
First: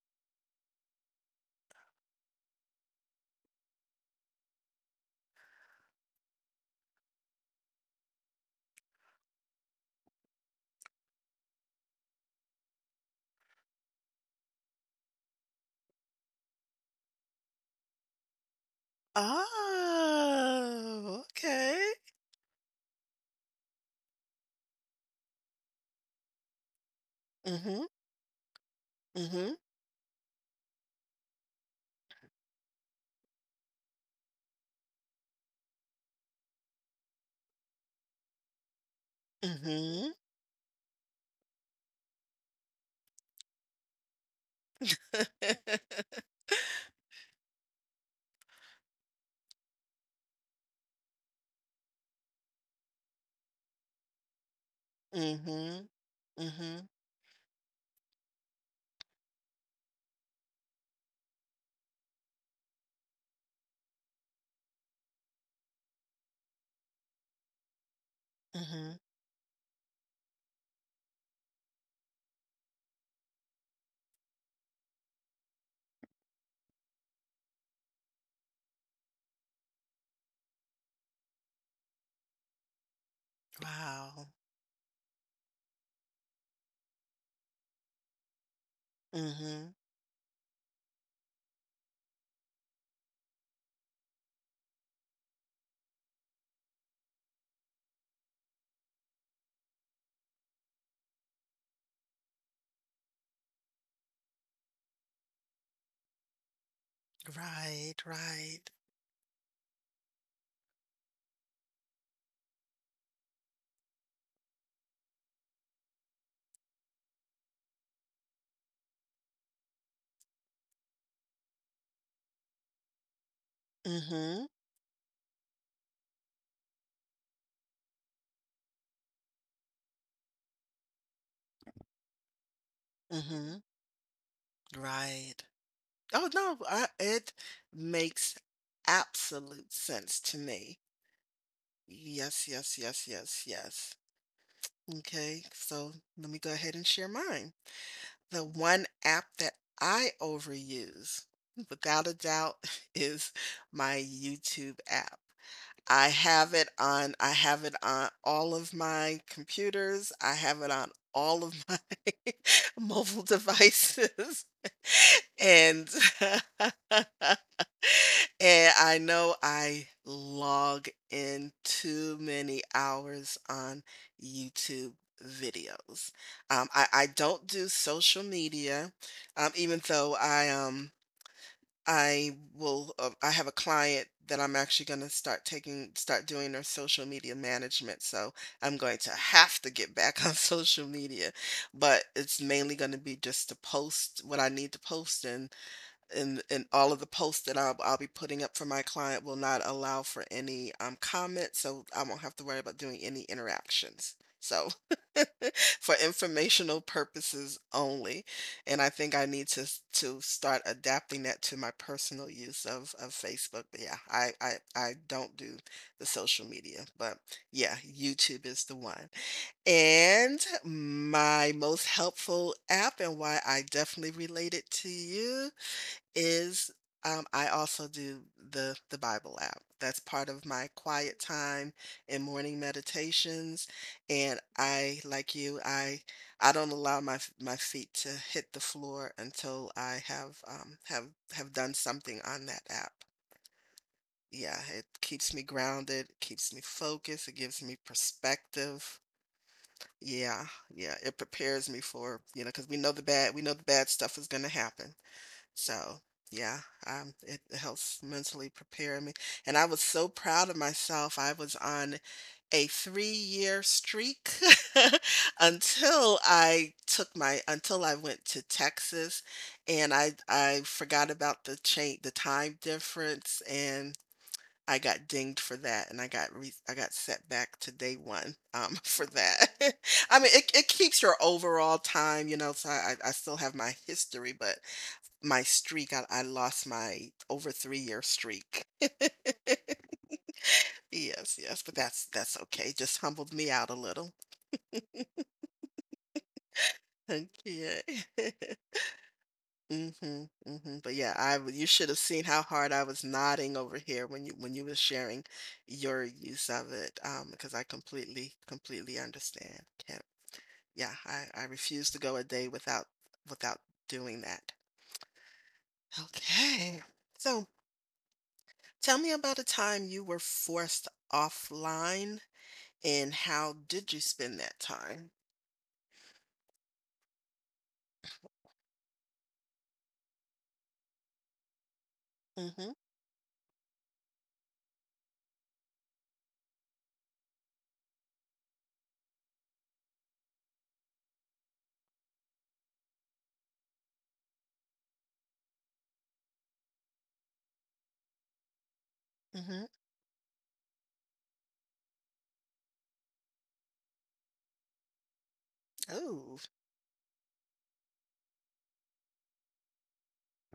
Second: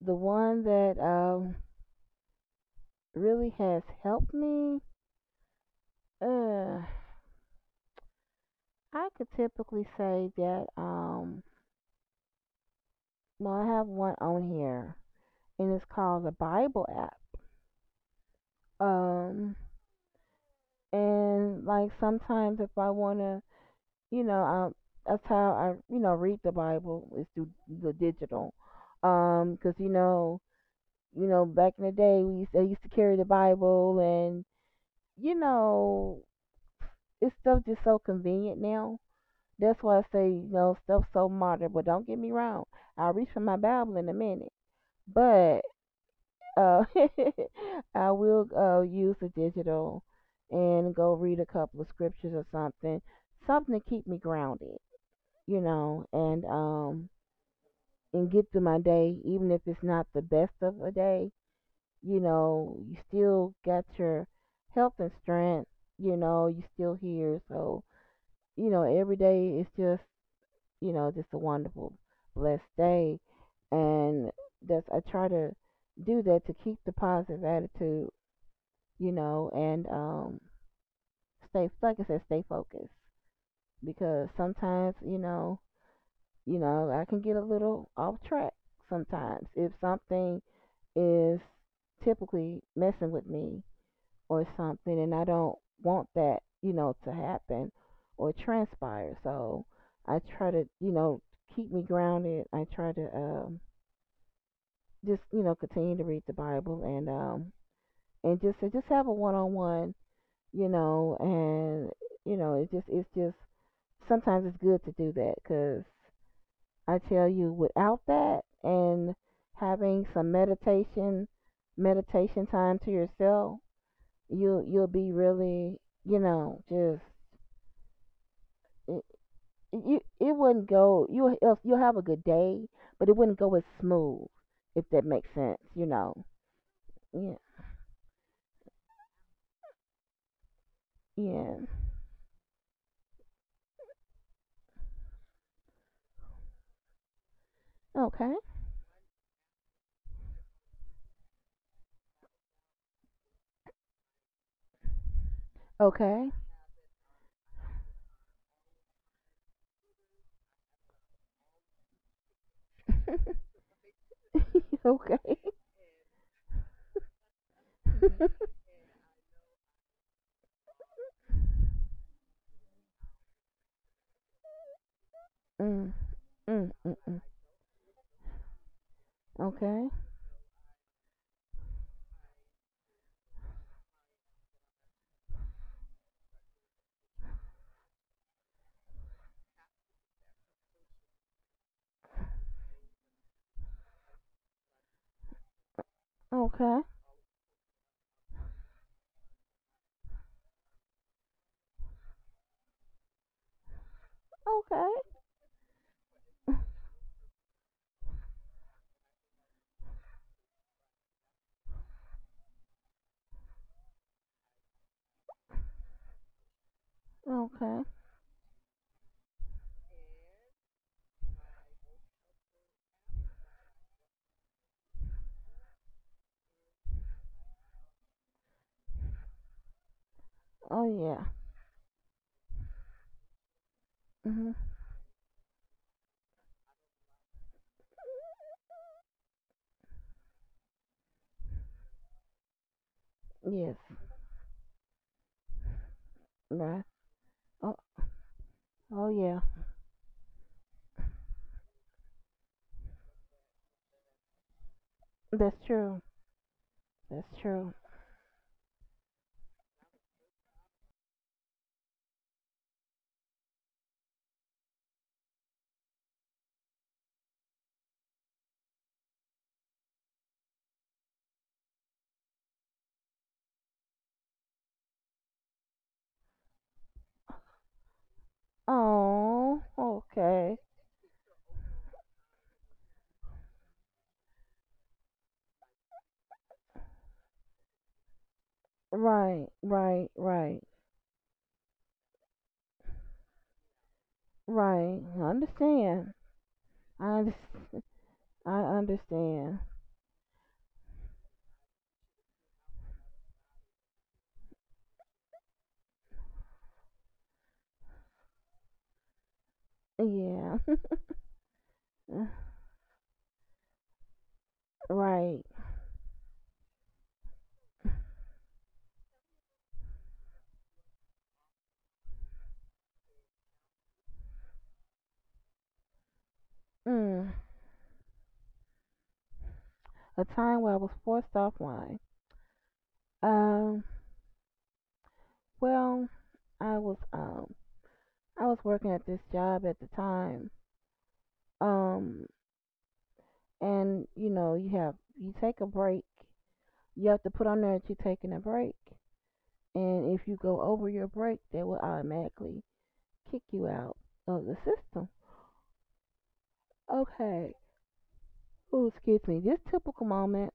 B: the one that really has helped me, uh I could typically say that well I have one on here, and it's called the Bible app. Um
A: Oh,
B: and
A: okay.
B: like sometimes if I wanna You know, um, that's how I read the Bible is through
A: Mm-hmm.
B: the digital.
A: Mm-hmm.
B: 'Cause you know, back in the day I used to carry the Bible, and you know, it's stuff just so convenient now. That's why I
A: Mm-hmm.
B: say, stuff so modern. But don't get me wrong, I'll reach for my Bible in a minute, but uh, I will use the digital and go read a couple of scriptures or something, something to keep me grounded,
A: Mm-hmm.
B: and
A: Mm-hmm.
B: get through my day, even if it's not the best of a day. You know, you still got your health and strength. You know, you still here. So,
A: Mm-hmm.
B: every day is just, you know, just a wonderful, blessed day. And that's, I try to do that to keep the positive attitude, and stay, like I said, stay focused.
A: Wow.
B: Because sometimes, I can get a little off track sometimes if
A: Mm-hmm.
B: something is typically messing with me or something, and I don't want that to happen or transpire. So I try to, keep me grounded. I try to, just, continue to read the Bible,
A: Right,
B: and just
A: right.
B: have a one on one, and it's just sometimes it's good to do that. Because I tell you, without that and having some meditation time to yourself,
A: Mm-hmm.
B: you'll be really, just it, you it wouldn't go. You'll have a good day, but it wouldn't go
A: Mm-hmm.
B: as smooth if that makes
A: Right.
B: sense.
A: Oh, no, I it
B: Yeah.
A: makes absolute sense to me.
B: Yeah.
A: Yes, yes, yes, yes, yes. Okay, so let me go ahead and share mine.
B: Okay.
A: The one app that I overuse, without a doubt, is my YouTube app.
B: Okay.
A: I have it on all of my computers. I have it on all of my mobile devices.
B: Okay.
A: And and I know I log in too many hours on YouTube
B: Mm,
A: videos.
B: mm, mm,
A: I
B: mm.
A: don't do social media, even
B: Okay.
A: though I have a client that I'm actually going to start doing their social media management. So I'm going to have to get back on social media, but it's mainly going to be just to post what I need to post and
B: Okay.
A: all of the posts that I'll be putting up for my client will not allow for any comments, so I won't have to worry about doing any interactions. So
B: Okay.
A: for informational purposes only, and I think I need to start adapting that to my personal use of Facebook. But yeah, I don't do the social media, but yeah,
B: Okay.
A: YouTube is the one. And my most helpful app and why I definitely relate it to you is, I also do the Bible app. That's part of my
B: Oh
A: quiet
B: yeah.
A: time and morning meditations.
B: Mm
A: And
B: hmm.
A: I, like you, I don't allow my feet to hit the floor until I have have done something on that app.
B: Yes.
A: Yeah, it keeps me grounded, it keeps me
B: Right.
A: focused, it gives
B: Oh.
A: me perspective.
B: Oh yeah.
A: Yeah, yeah, it prepares me for, you know, because we know we know the bad stuff is going to happen.
B: That's
A: So,
B: true.
A: yeah,
B: That's
A: it
B: true.
A: helps mentally prepare me. And I was so proud of myself. I was on a three-year streak until I took my until I went to Texas, and I forgot about the change, the time difference, and I got dinged for that, and I got set back to day one for that.
B: Oh.
A: I mean,
B: Okay.
A: it keeps your overall time, you know. So I still have my history, but. My streak, I lost my over 3-year streak.
B: Right. Right. Right.
A: Yes, yes, but that's okay, just humbled me out a little.
B: Right. I understand. I under-
A: Okay.
B: I understand.
A: Mhm, mhm, but yeah, I w you should have seen how hard I was nodding over here when you was sharing your use of it. Because I completely, completely understand. Can't
B: Yeah.
A: yeah, I refuse to go a day without without doing that.
B: Right.
A: Okay. So, tell me about a time you were forced offline. And how did you spend that time?
B: Mm. A time where I was forced offline.
A: Mm, mhm,
B: Um. Well, I was um I was working at this job at the time. Um. And you know you have, you take a break. You have to put on there that you're taking a break.
A: mm mhm.
B: And if you go over your break, they will automatically kick you out of the system.
A: Oh,
B: Okay. Ooh, excuse me. This typical moment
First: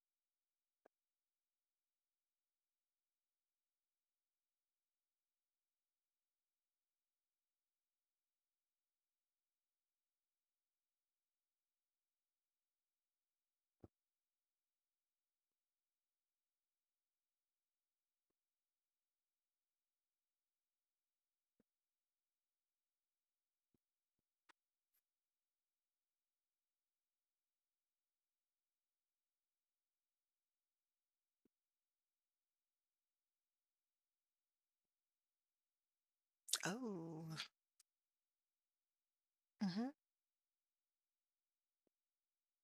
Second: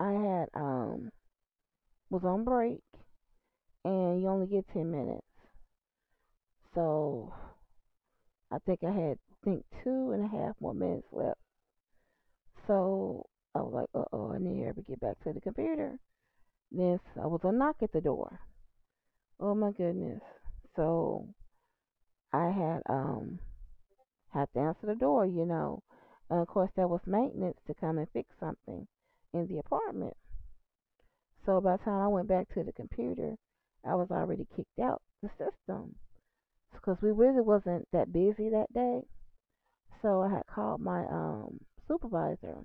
B: I had was on break, and you only get 10 minutes. So I think I had think 2.5 more minutes left. So I was like, uh oh, I need to ever get back to the computer. Then I was a knock at the door. Oh my goodness. So I had to answer the door, you know. And of course that was maintenance to come and fix something in the apartment. So by the time I went back to the computer, I was already kicked out the system, because we
A: oh.
B: really wasn't that busy that day.
A: Mm, mhm,
B: So I had called my supervisor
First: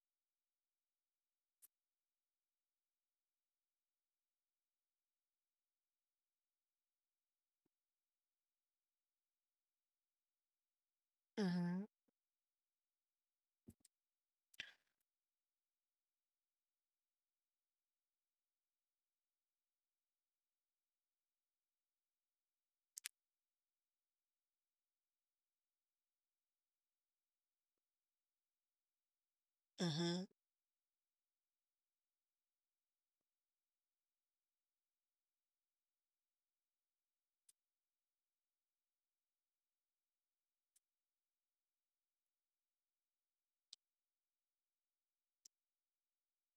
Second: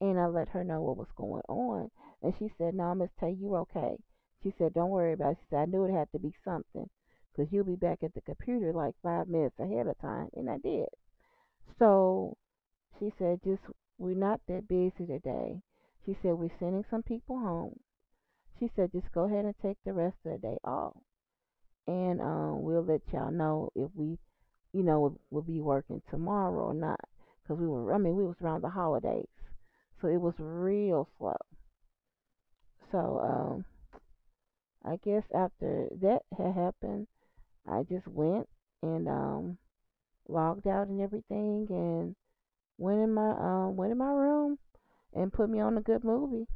B: and I let her know what was going on, and she said, "No, Miss Tay, you're okay." She said, "Don't worry about it." She said, "I knew it had to be something because you'll be back at the computer like 5 minutes ahead of time," and I did.
A: mm
B: So she said, "Just we're not that busy today." She said, "We're sending some people home." She said, "Just go ahead and take the rest of the day off, and we'll let y'all know if we will be working tomorrow or not." I mean, we was around the holidays,
A: mhm,
B: so
A: mm
B: it
A: mhm.
B: was real slow. So, I guess after that had happened, I just went and, logged out and everything, and went in my room and put me on a good movie.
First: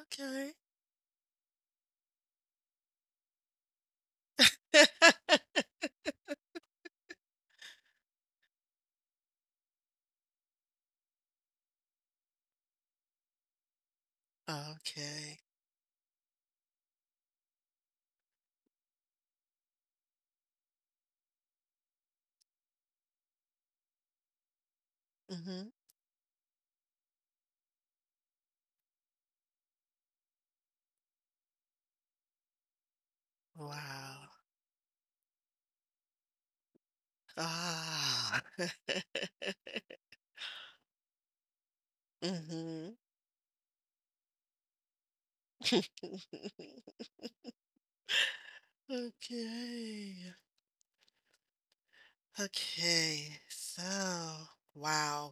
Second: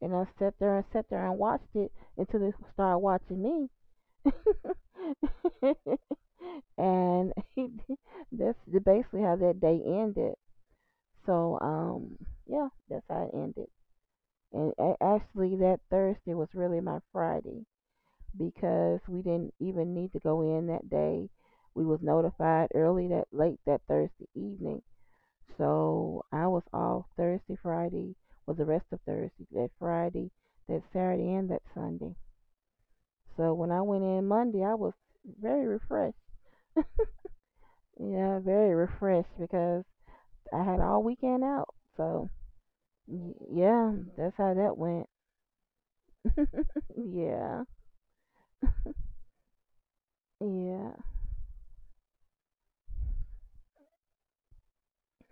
B: And I sat there and watched it until they started watching me. And that's basically how that day ended. So, yeah, that's how it ended. And
A: okay.
B: actually, that Thursday was really my Friday, because we didn't even need to go in that day. We was notified early that late that Thursday evening.
A: Mm, mhm.
B: So I was off Thursday, Friday, was the rest of Thursday, that Friday, that Saturday, and that Sunday. So when I went
A: Wow.
B: in Monday, I was very refreshed. Yeah,
A: Ah.
B: very refreshed because I had all weekend out. So
A: mm, mhm.
B: yeah, that's how that went. Yeah,
A: Okay,
B: yeah,
A: okay. So, wow.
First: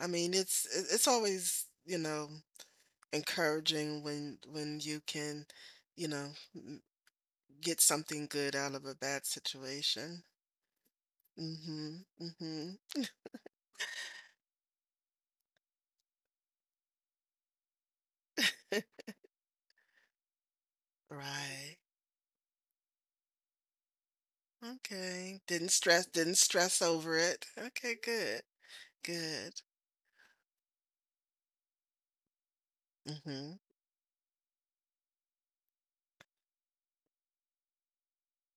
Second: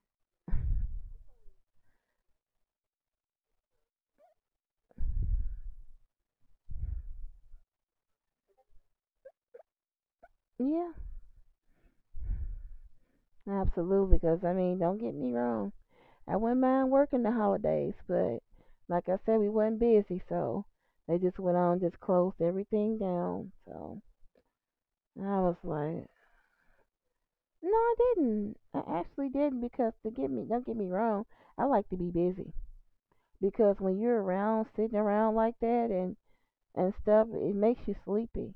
A: I mean, it's always, you know, encouraging when you can, you know, get something good out of a bad situation.
B: yeah,
A: Mhm, mhm.
B: absolutely. Because I mean, don't get me wrong, I wouldn't mind working the holidays, but like I said, we wasn't busy, so they just went
A: Right.
B: on, just closed everything down. So
A: Okay.
B: I was like,
A: Didn't stress over it.
B: no, I
A: Okay, good.
B: didn't. I actually didn't,
A: Good.
B: because don't get me wrong, I like to be busy
A: Mhm.
B: because when you're around, sitting around like that and stuff, it makes you sleepy.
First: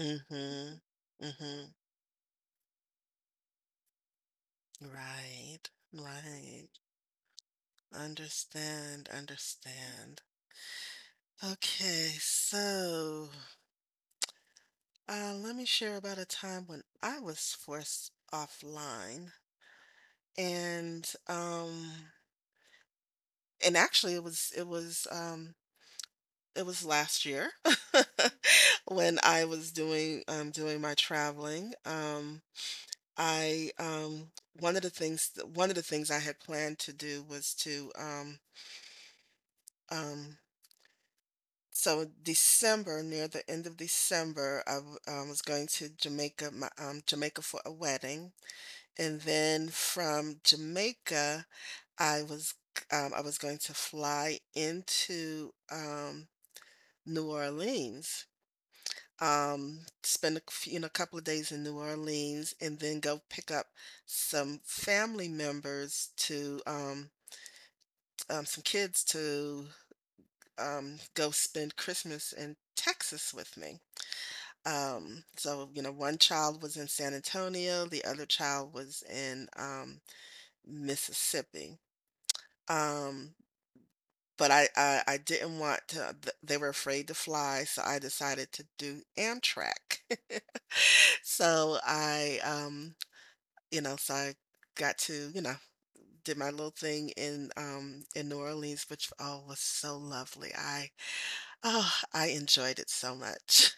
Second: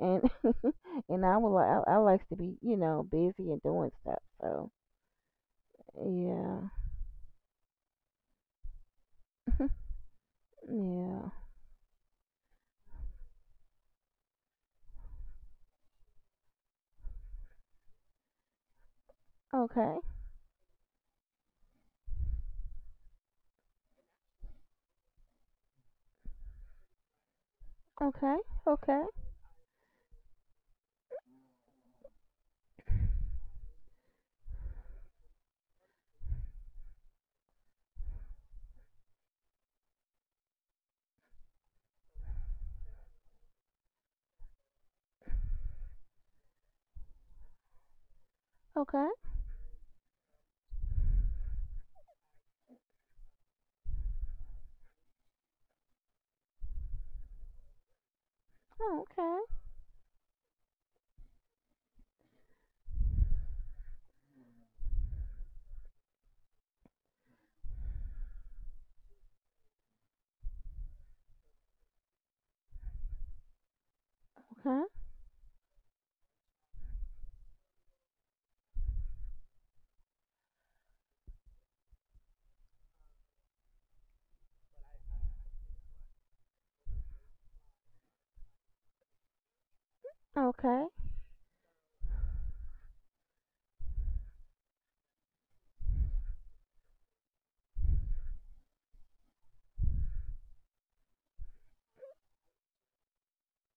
B: And and I would like
A: Mhm.
B: I, I likes to be you know busy and doing stuff. So
A: Right. Right.
B: yeah.
A: Understand, understand.
B: Yeah.
A: Okay, so let me share about a time when I was forced offline,
B: Okay.
A: and um, and actually it was last year
B: Okay. Okay.
A: when I was doing doing my traveling. I one of the things I had planned to do was to um so December near the end of December was going to Jamaica for a wedding
B: Okay.
A: and then from Jamaica I was I was going to fly into New Orleans,
B: Okay.
A: spend a few, you know, a couple of days in New Orleans, and then go pick up some family members to some kids to go spend Christmas in Texas with me.
B: Okay.
A: So you know, one child was in San Antonio, the other child was in Mississippi. Um, but I didn't want to. They were afraid to fly, so I decided to do Amtrak.
B: Okay.
A: So I you know, so I got to, you know, did my little thing in New Orleans, which all was so lovely. I enjoyed it so much.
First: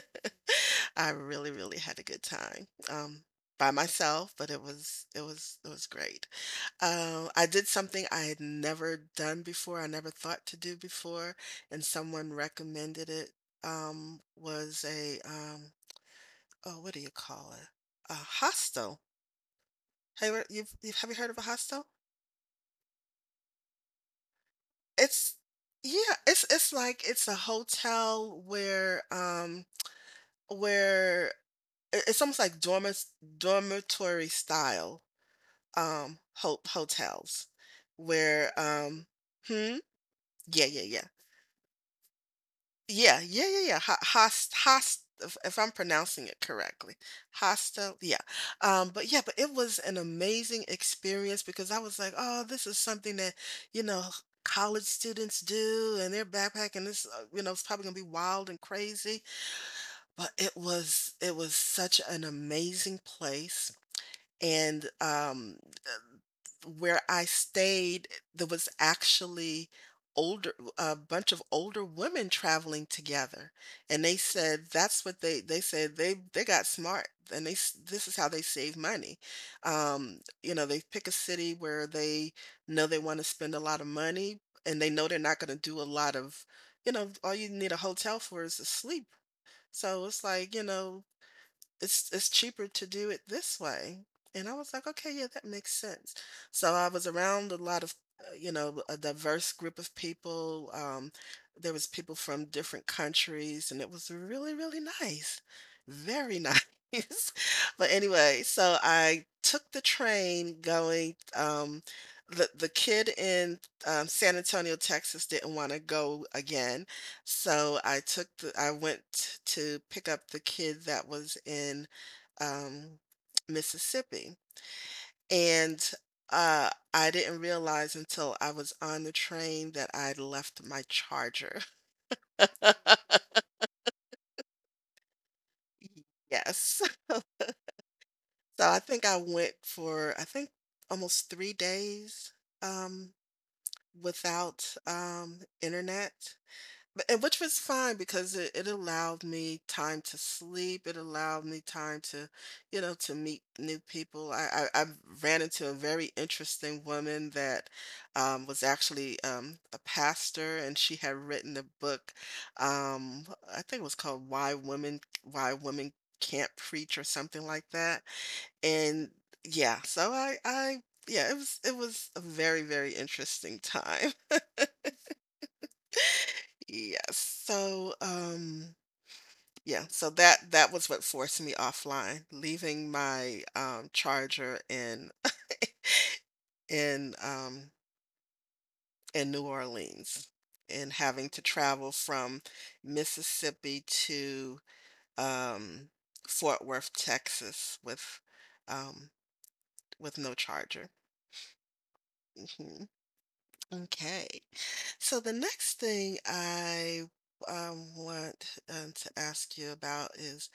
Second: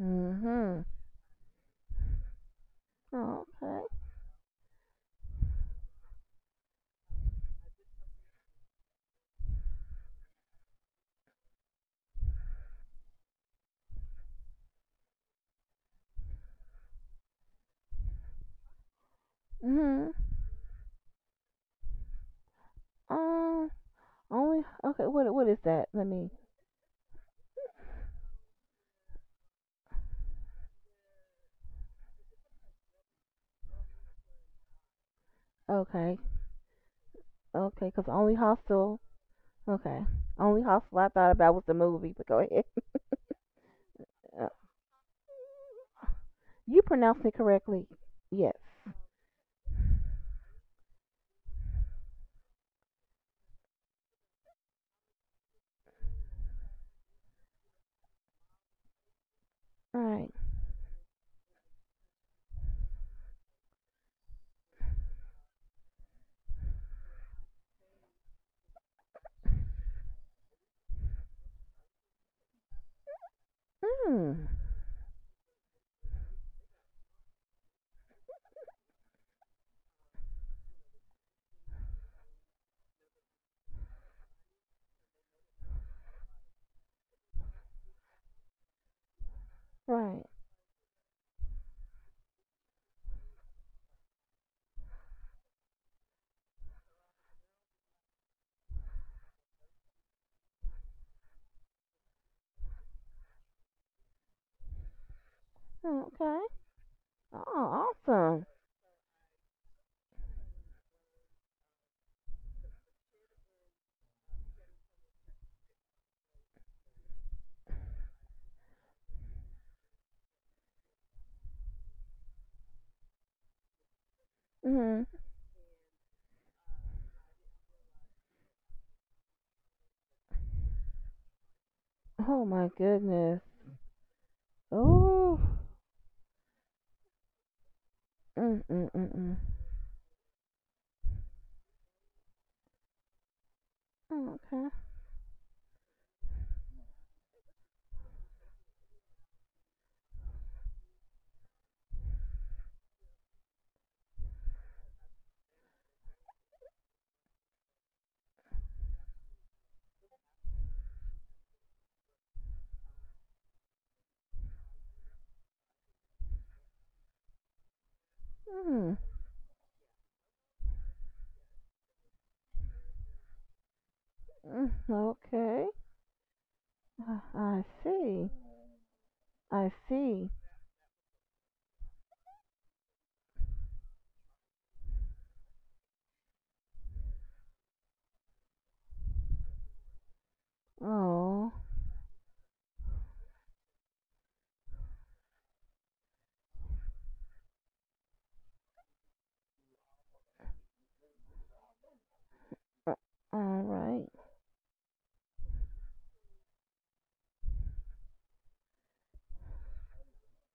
B: Mm-hmm.
A: I really, really had a good time. By
B: Okay.
A: myself, but it was great. I did something I had never done before, I never thought to do before, and someone recommended it. Was a oh, what do you call it? A hostel,
B: Mm-hmm.
A: have you've- have you heard of a hostel?
B: Um. Only. Okay. What?
A: It's
B: What is that? Let
A: yeah,
B: me.
A: it's a hotel where where it's almost like dormitory style
B: Okay.
A: ho hotels
B: Okay. Cause only
A: where
B: hostel.
A: hmm
B: Okay. Only
A: yeah yeah
B: hostel
A: yeah.
B: I thought about was the movie. But go ahead.
A: Yeah, yeah, yeah, yeah.
B: Uh,
A: Host, host. If I'm pronouncing it
B: you
A: correctly,
B: pronounced it correctly.
A: hostel. Yeah.
B: Yes.
A: But yeah. But it was an amazing experience because I was like, oh, this is something that you know college students do, and they're backpacking. This, you know, it's probably gonna be wild and crazy. But
B: Right.
A: it was such an amazing place, and where I stayed, there was actually older a bunch of older women traveling together, and they
B: Mm.
A: said that's what they said they got smart and they this is how they save money. You know, they pick a city where they know they want to spend a lot of money and they know they're not going to do a lot of, you know, all you need a hotel for is to sleep. So it's
B: Right.
A: like, you know, it's cheaper to do it this way. And I was like, okay, yeah, that makes sense. So I was around a lot of, you know, a diverse group of people. There was people from different countries, and it was really, really nice, very
B: Okay.
A: nice.
B: Oh,
A: But anyway,
B: awesome.
A: so I took the train going. The kid in San Antonio, Texas, didn't want to go again, so I took the I went to pick up the kid that was in um, Mississippi,
B: Mm.
A: and I didn't realize until I was on the train that I'd left my charger.
B: Oh my goodness. Oh.
A: Yes.
B: Mm
A: So
B: mm mm
A: I
B: mm.
A: went for I think almost 3 days um,
B: Oh, okay.
A: without internet. But and which was fine because it allowed me time to sleep, it allowed me time to, you know, to meet new people. I ran into a very interesting woman that was actually a pastor, and she had written a book. Um, I think it was called "Why Women Why Women Can't Preach" or something like that.
B: Mm.
A: And yeah, so I yeah, it was a very very interesting time.
B: Okay.
A: Yes.
B: I
A: So
B: see.
A: um.
B: I
A: Yeah, so
B: see.
A: that that was what forced me offline, leaving my, charger in in, um, in New Orleans and having to
B: Oh.
A: travel from Mississippi to, um, Fort Worth, Texas um, with no charger. Mhm.
B: Uh, all right.
A: Okay. So the next thing I, want, to ask you about is,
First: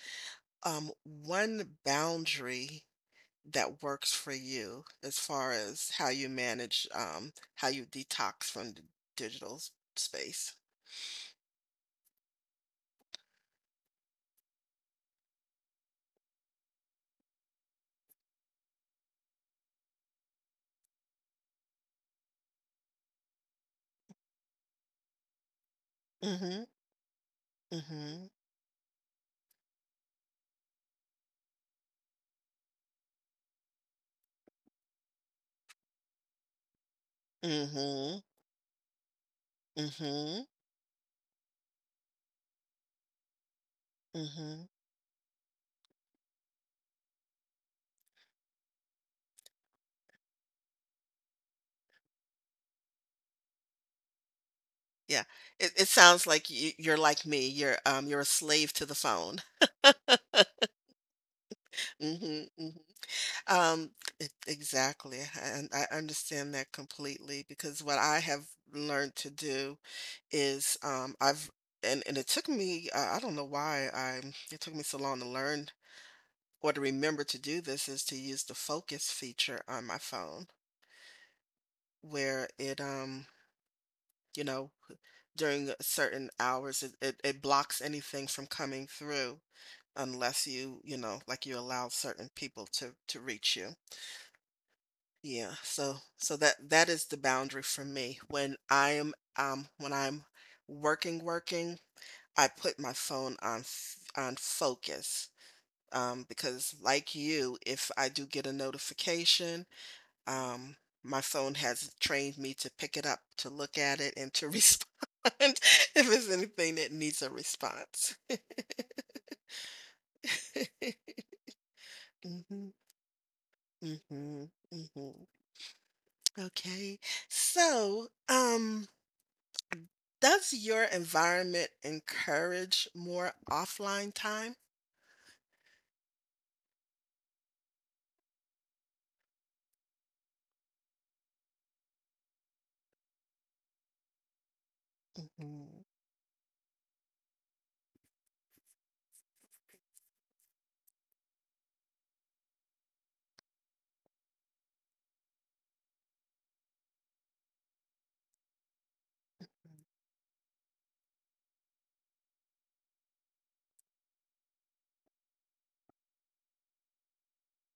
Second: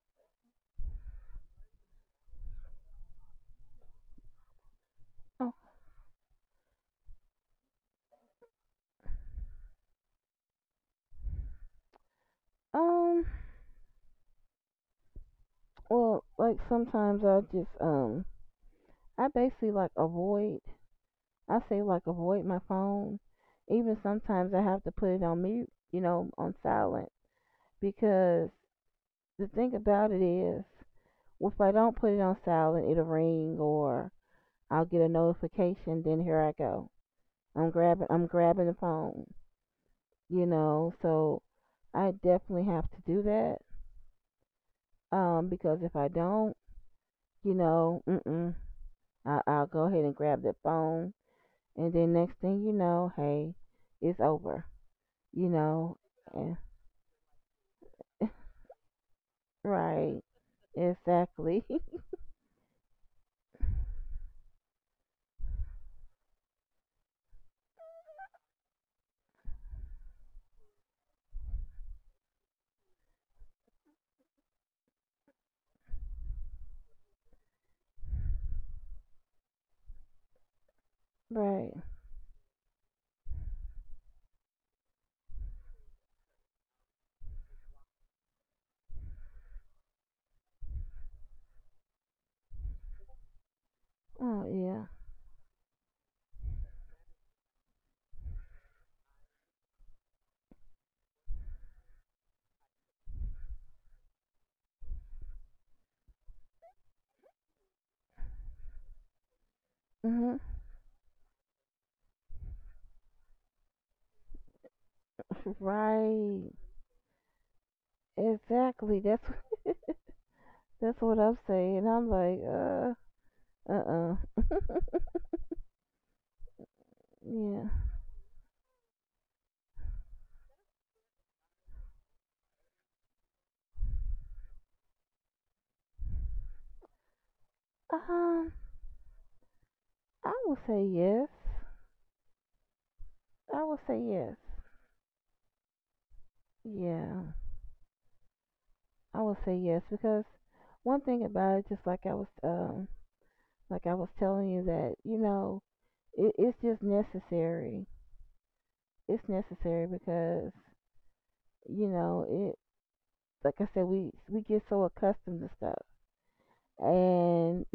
A: one boundary that works for you as far
B: Oh.
A: as how you manage, how you detox from the digital space.
B: Um. Well, like sometimes I just I basically like avoid. I say like avoid my phone. Even sometimes I have to put it on mute. On
A: Mhm,
B: silent,
A: mm mhm,
B: because the thing about it is, if I don't put it on silent, it'll ring or I'll get a notification. Then here I go.
A: mm
B: I'm grabbing
A: mhm,
B: I'm grabbing the phone,
A: mm mhm,
B: you know. So I definitely have to do that,
A: mm mhm.
B: because if I don't, mm-mm, I'll go ahead and grab that phone, and then next thing you know, hey, it's over,
A: Yeah,
B: you
A: it
B: know.
A: sounds like
B: And,
A: you're like me. You're a slave to the phone.
B: right, exactly,
A: mm mhm, mm mhm. Um, exactly. And I understand that completely because what I have learned to do is I've and it took me I don't know why I it took me so long to learn or to remember to do this is to use the focus feature on my phone
B: right.
A: where it you know during certain hours it blocks anything from coming through unless you you know like you allow certain people to reach you,
B: Oh yeah,
A: yeah. So that is the boundary for me when I am when I'm working. I put my phone on focus because like you, if I do get a notification.
B: hmm
A: Um, my phone has trained me to pick it up, to look at it, and to respond if it's
B: right,
A: anything that needs a response.
B: exactly. That's that's what I'm saying. I'm like,
A: Mhm,
B: uh, uh
A: mhm, mhm. Okay.
B: yeah.
A: So, does your environment encourage more offline time?
B: Um, I will say yes. I would say yes.
A: Mhm,
B: Yeah, I would say yes, because one thing about it, just like like I was telling you that it's just necessary. It's necessary because you know it. Like I said, we get so accustomed to stuff, and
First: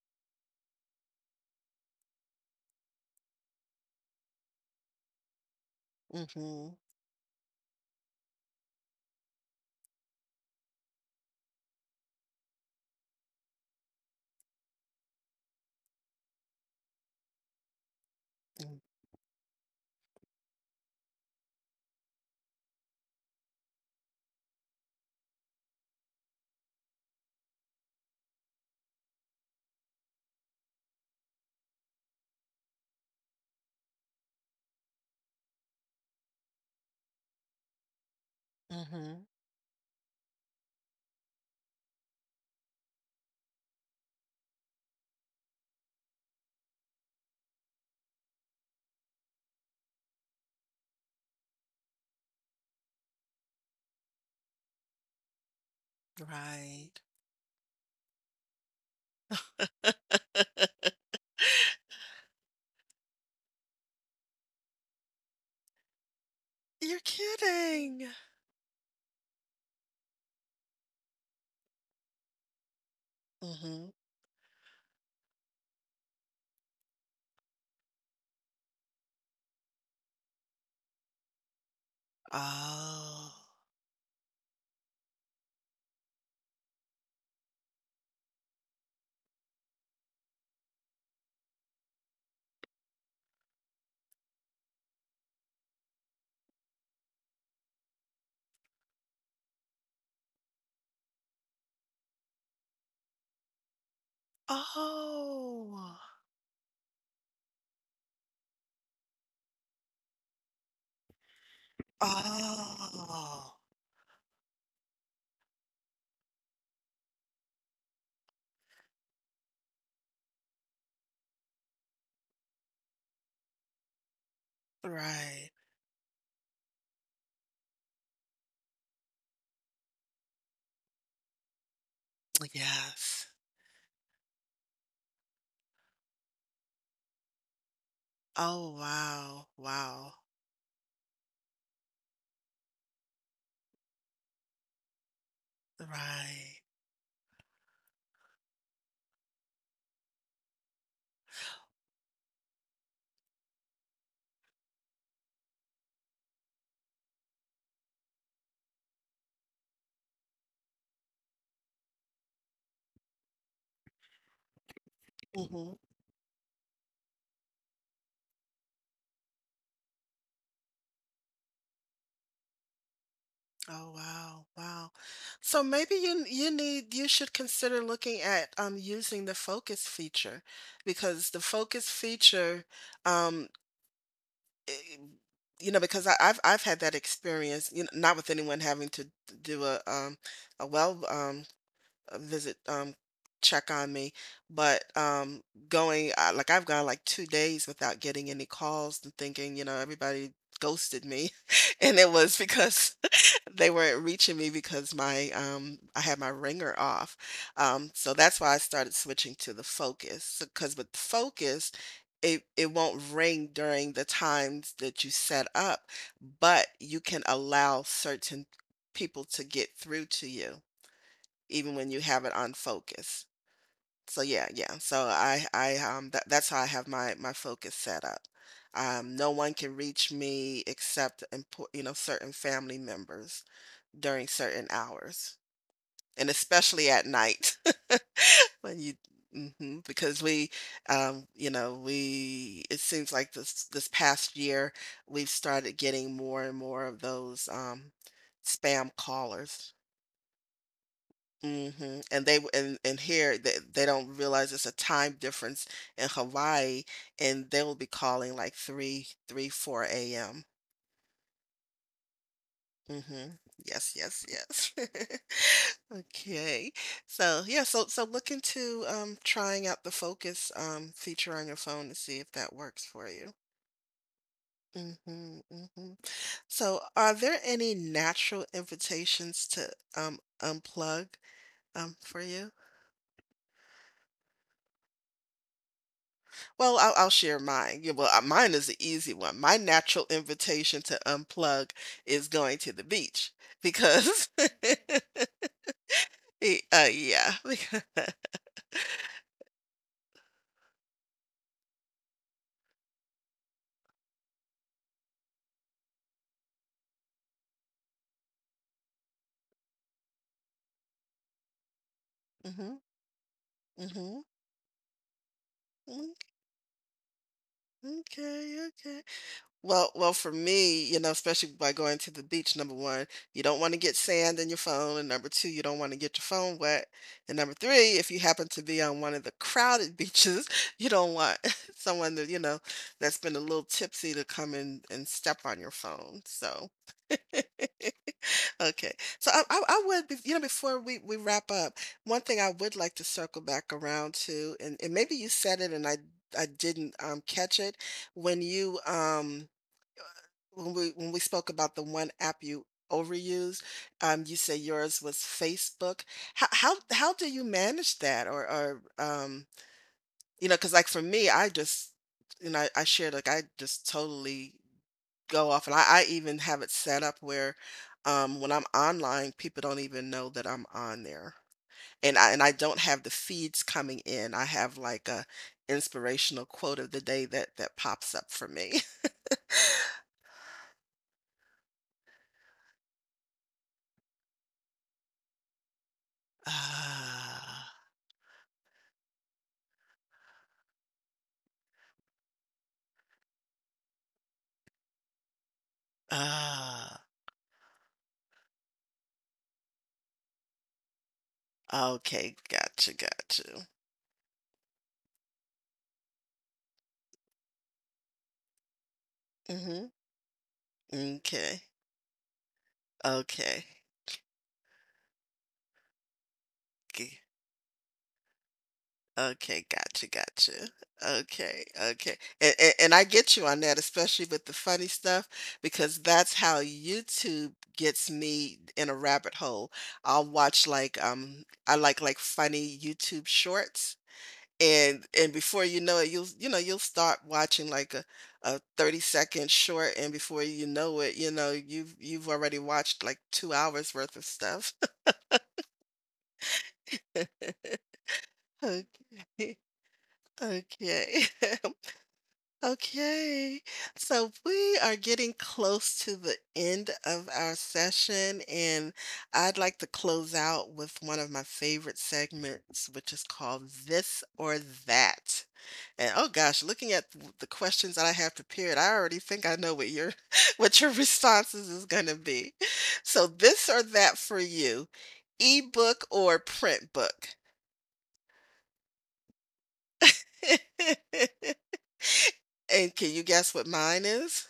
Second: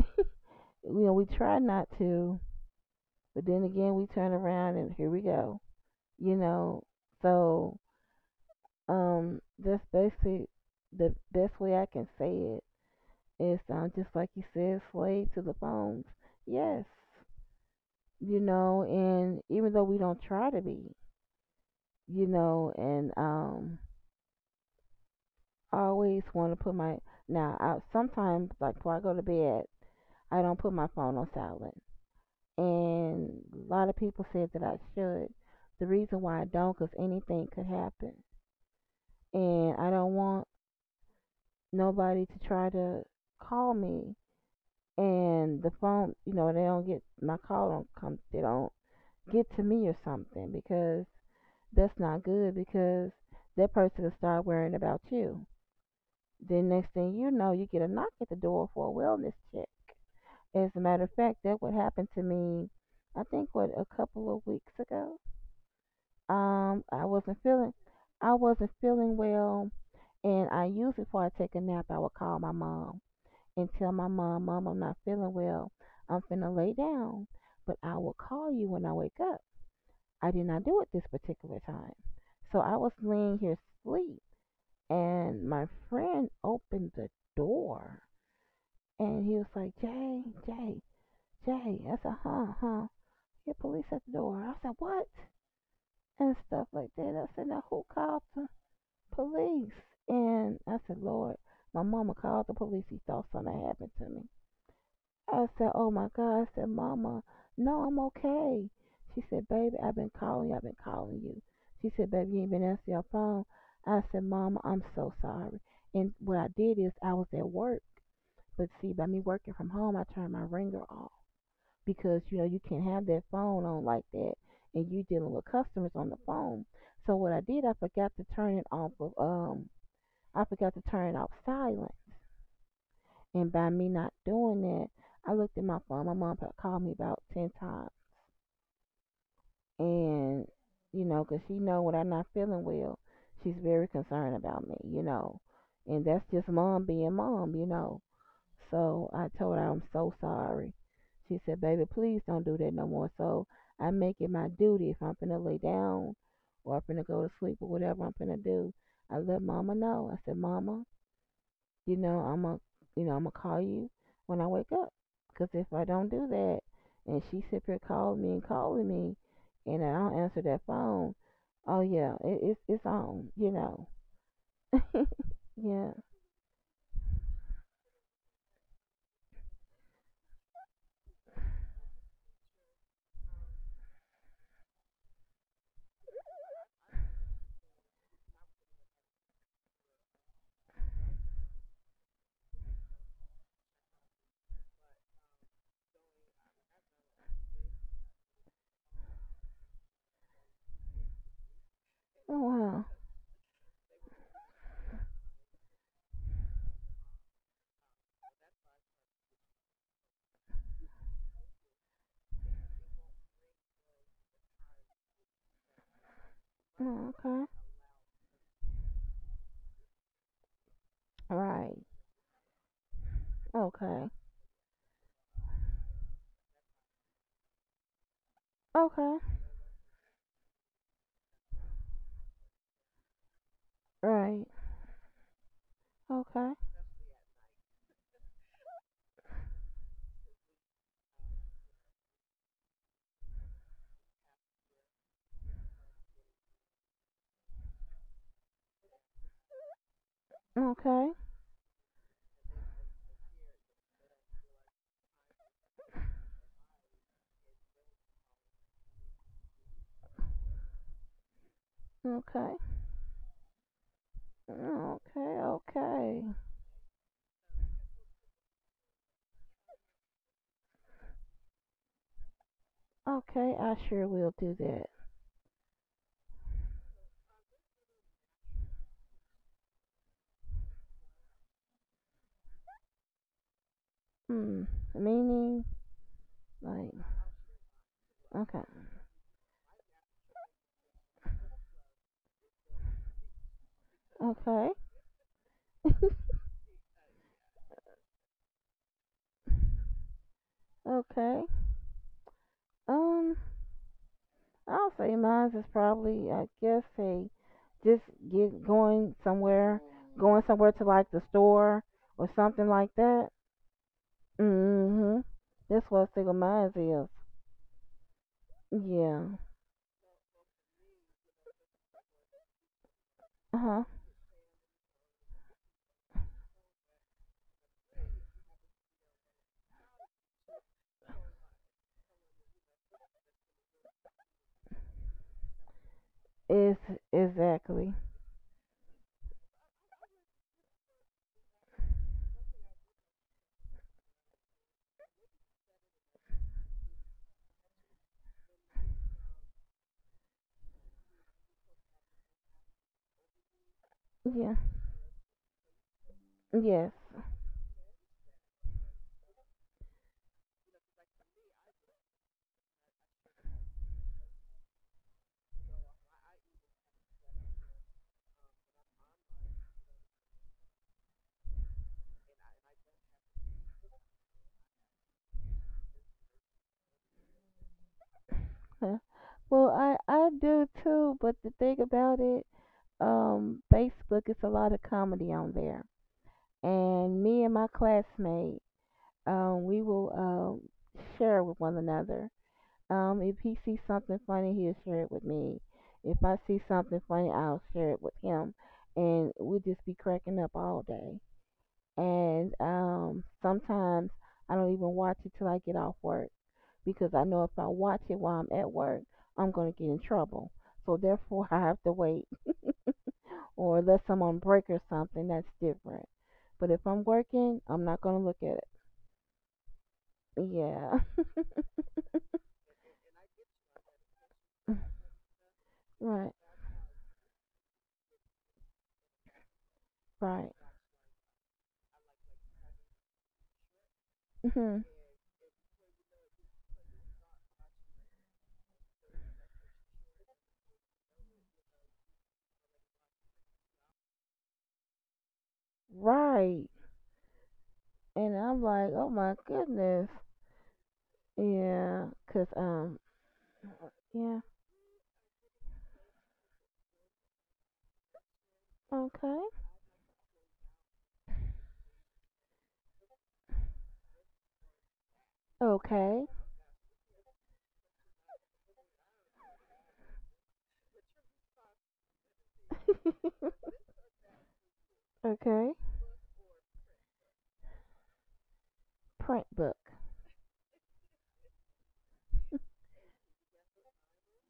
B: we try not to, but then again we turn around and here we go. You
A: mhm,
B: know, so, that's basically the best way I can say it. It sounds just like you said, slave to the phones. Yes,
A: mm,
B: and even though we don't try to be, and I always want to put my now. I sometimes, like, before I go to bed, I don't put my phone on silent, and a lot of people said that I should. The reason why I don't, because anything could happen,
A: mhm.
B: and I don't want nobody to try to call me, and the phone, they don't get my call don't come, they don't get to me or something, because that's not good, because that person will start worrying about you. Then next
A: Right.
B: thing you know, you get a knock at the door for a wellness check. As a matter of fact, that what happened to me, I think what a couple of weeks ago. Um,
A: You're
B: I wasn't feeling,
A: kidding.
B: I wasn't feeling well, and I usually before I take a nap, I would call my mom and tell
A: Mhm.
B: my mom, "Mom, I'm not feeling well. I'm finna lay down, but I will call you when I wake up." I did not do it this particular time. So I was
A: Oh.
B: laying here asleep, and my friend opened the door, and he was like, "Jay, Jay, Jay." I said, "Huh, huh. Your police at the door." I said, "What?" and stuff like that. I said, "Now who called the police?" And I said, "Lord, my mama called the police. He thought something happened to me." I said, "Oh
A: Oh.
B: my God!" I said, "Mama, no, I'm okay." She said, "Baby, I've been calling you. I've been calling you." She said, "Baby, you ain't been answering your phone."
A: Oh,
B: I said, "Mama, I'm so sorry." And what I did is I was at work, but see, by me working from home, I turned my ringer off because you know you can't have that phone on like that, and you dealing with
A: right.
B: customers on the phone. So what I did, I forgot to turn it off of I forgot to turn it off silent.
A: Yes.
B: And by me not doing that, I looked at my phone. My mom called me about 10 times,
A: Oh, wow. Wow.
B: and you know, 'cause she know when I'm not feeling well, she's very concerned about me. You know, and that's just
A: Right.
B: mom being mom. You know. So I told her I'm so sorry. She said, "Baby, please don't do that no more." So I make it my duty if I'm finna lay down or I'm finna go to sleep or whatever I'm finna do. I let Mama know. I said, "Mama, you know, I'm a, you know, I'm gonna call you when I wake up,
A: Hmm.
B: cause if
A: Oh,
B: I don't do that, and she sit here calling me, and I don't answer that phone, oh yeah, it's on. You know,
A: wow. Wow. So
B: yeah.
A: maybe you need, you should consider looking at using the focus feature, because the focus feature, um i- you know, because I've had that experience, you know, not with anyone having to do a well, visit, check on me. But like I've gone like 2 days without getting any calls and thinking, you know, everybody ghosted me, and it
B: Oh
A: was
B: wow.
A: because they weren't reaching me because my I had my ringer off. So that's why I started switching to the focus, because with focus, it won't ring during the times that you set up, but you
B: Oh,
A: can
B: okay.
A: allow certain people to get through to you even
B: Right.
A: when you have it on focus.
B: Okay.
A: So yeah, yeah. So I that's how I have my focus set up.
B: Okay.
A: No one can reach me except impor you know, certain family members during
B: Right.
A: certain hours, and
B: Okay.
A: especially at night when you, hmm, because we you know, we it seems like this past year we've started getting more and more of those spam callers.
B: Okay.
A: Mhm. And here, they don't realize it's a time difference in Hawaii, and they will be calling like four a.m.
B: Okay.
A: 4 AM. Mhm. Yes, yes, yes.
B: Okay. Okay.
A: Okay. So, yeah, so so look into, trying out the Focus, feature on your phone to see if that works for you.
B: Okay. I sure will do that.
A: Mhm, mhm. So, are there any natural invitations to, unplug, for you?
B: Hmm. Meaning,
A: Well,
B: like,
A: I'll share mine. Yeah, well, mine
B: okay.
A: is an easy one. My natural invitation to unplug is going to the beach because,
B: Okay.
A: yeah.
B: Okay. Um, I'll say mine is probably, I guess, say, just get going somewhere to like the store or something
A: Mhm,
B: like that.
A: mhm,
B: Mm-hmm. That's what
A: mm.
B: single minds is.
A: Okay, okay.
B: Yeah.
A: Well, for me, you know, especially by going to the beach, number 1, you don't wanna
B: Uh-huh.
A: get sand in your phone, and number 2, you don't wanna get your phone wet, and number 3, if you happen to be on one of the crowded beaches, you don't want someone that, you know, that's been a little tipsy to come in and step on your phone, so
B: Is exactly.
A: okay. So I would, be you know, before we wrap up, one thing I would like to circle back around to, and maybe you said it and I didn't, catch it, when you, um when we spoke about the one app you overused, you say
B: Yeah.
A: yours was Facebook. How how
B: Yes.
A: how do you manage that? Or you know, because like for me, I just, you know, I shared, like, I just totally go off, and I even have it set up where, when I'm online, people don't even know that I'm on there. And I don't have the feeds coming in. I have like a inspirational quote of the day that pops up for me.
B: Huh. Well, I do too, but the thing about it, Facebook is a lot of comedy on there, and me and my
A: Ah,
B: classmate, we will share with one another. If he sees something funny, he'll share it with me. If I see something
A: ah.
B: funny, I'll share it with him, and we'll just be cracking up all day.
A: Okay,
B: And
A: gotcha, gotcha.
B: sometimes I don't even watch it till I get off work because I know if I watch it while I'm at work, I'm gonna get
A: Mhm.
B: in trouble. So therefore, I
A: M'kay.
B: have to wait,
A: Okay.
B: or unless I'm on break or something, that's different. But if I'm
A: G
B: working, I'm not gonna look at
A: okay, gotcha,
B: it.
A: gotcha.
B: Yeah,
A: Okay, okay. And I get you on that, especially with the funny stuff, because
B: right,
A: that's how YouTube gets me in a rabbit hole. I'll
B: right,
A: watch, like, I like, funny YouTube shorts,
B: hmm,
A: and before you know it, you'll, you know, you'll start watching like a 30-second short, and before you know it, you know, you've already watched like 2 hours worth of stuff.
B: right. And I'm like, oh my
A: Okay,
B: goodness.
A: okay.
B: Yeah, 'cause
A: Okay, so
B: yeah,
A: we are getting close to the end of our session, and
B: okay.
A: I'd like to close out with one of my favorite segments, which is called This or That. And
B: Okay.
A: oh gosh, looking at the questions that I have prepared, I already think I know what your what your responses is going to be. So this or that for you,
B: okay.
A: ebook or print book?
B: Print book.
A: And can you guess what mine is?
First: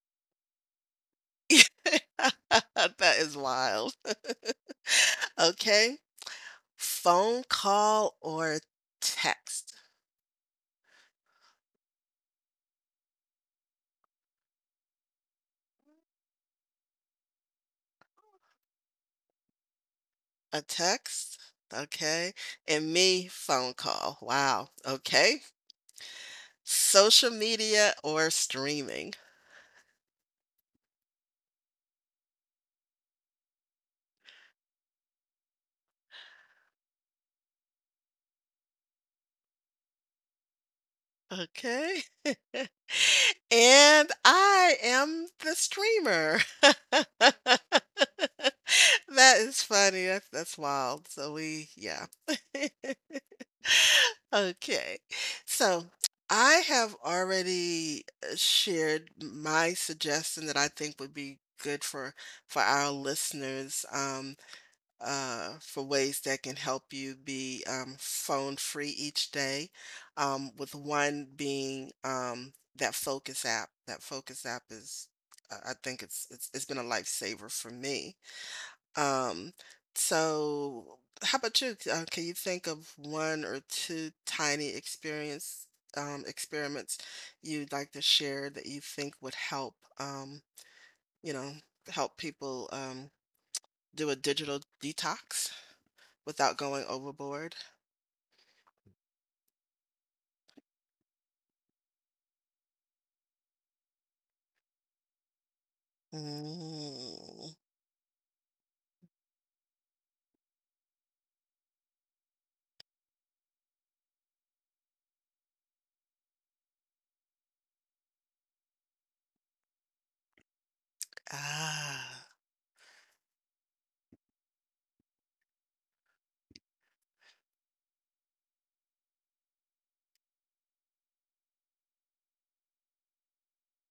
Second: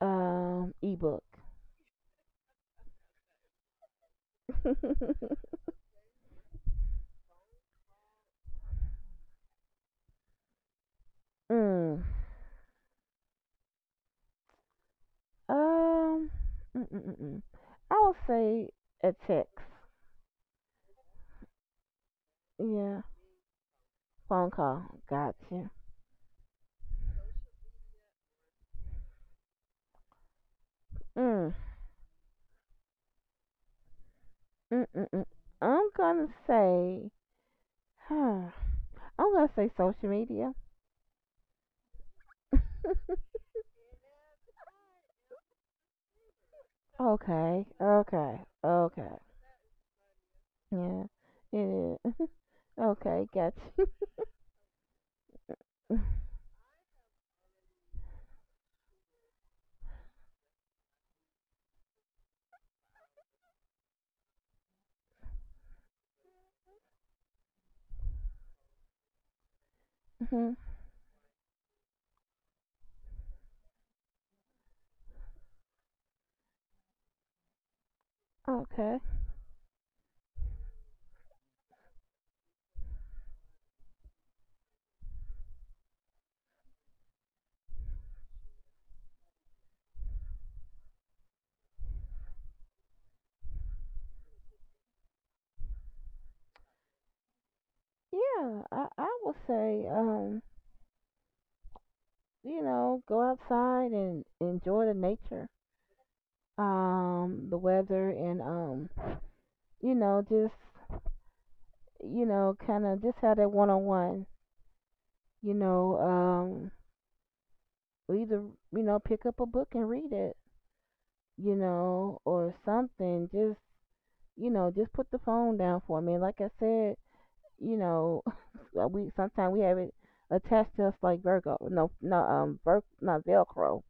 B: Ebook.
A: That is wild. Okay. Phone call or text?
B: Mm. Um, mm-mm-mm. I would say a text.
A: A text? Okay. And
B: Yeah.
A: me, phone call.
B: Phone
A: Wow.
B: call.
A: Okay.
B: Gotcha.
A: Social media or streaming?
B: Mm. Mm-mm-mm. I'm gonna say, huh. Social media.
A: Okay. And I am the streamer.
B: Okay. Okay. Okay.
A: That is funny. That's
B: Yeah.
A: wild. So we,
B: It
A: yeah.
B: is. Okay, gotcha.
A: Okay. So I have already shared my suggestion that I think would be good for our listeners, for ways that can help you be, phone free each day,
B: Hmm.
A: with one being, that Focus app. That Focus app is, I think it's been a lifesaver for me.
B: Okay.
A: Um, so how about you? Can you think of one or two tiny experience experiments you'd like to share that you think would help, you know, help people, do a digital detox without going overboard?
B: Yeah, I will say, you know, go outside and enjoy the nature,
A: Mm,
B: the weather, and you know, just you know, kind of just have that one on one. You know, or either you know, pick up a book and read it, you know,
A: ah,
B: or something. Just you know, just put the phone down for me. Like I said, you know, we sometimes we have it attached to us like Virgo, no, no, Vir, not Velcro,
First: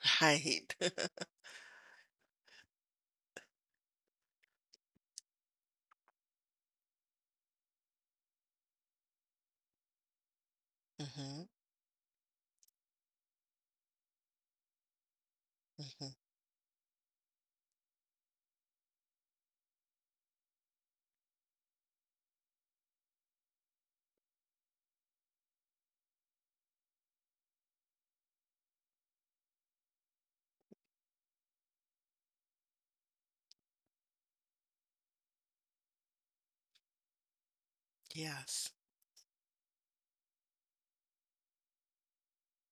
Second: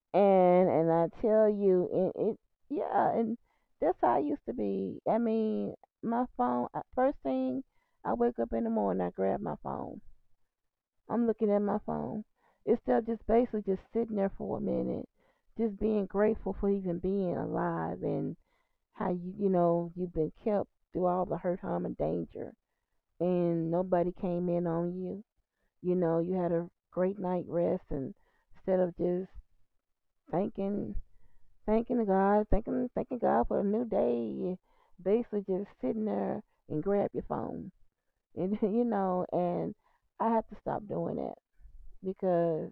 A: right.
B: and I tell you, it, it, yeah, and that's how I used to be. I mean, my phone. Uh, first thing I wake up in the morning, I grab my phone. I'm
A: Hmm.
B: looking at my phone. It's still just basically just sitting there for a minute, just being
A: Hmm.
B: grateful for even being alive and how you you know you've been kept through all the hurt, harm, and danger and nobody came in on you. You know, you had a great night rest and instead of just thanking thanking God for a new day, basically just sitting there and grab your phone. And
A: Yes,
B: you know, and I have to stop doing that because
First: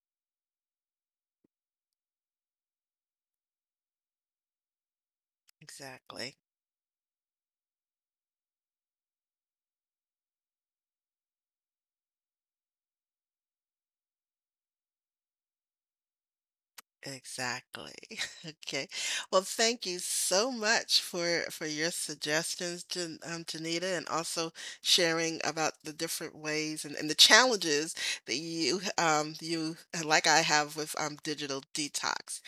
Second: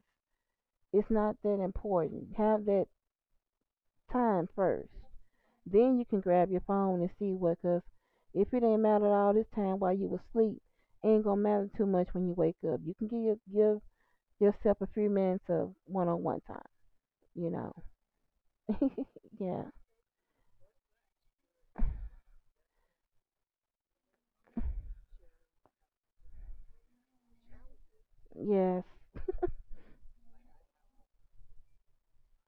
B: it's not that important. Have that time first. Then you can
A: exactly.
B: grab your phone and see what cause if it ain't matter all this time while you was asleep, ain't gonna matter too much when you wake up. You can give yourself a few minutes of one on one time, you know.
A: Exactly. Okay. Well,
B: Yeah.
A: thank you so much for your suggestions, Jan, Janita, and also sharing about the different ways and, the challenges that you
B: Yes.
A: you like I have with digital detox.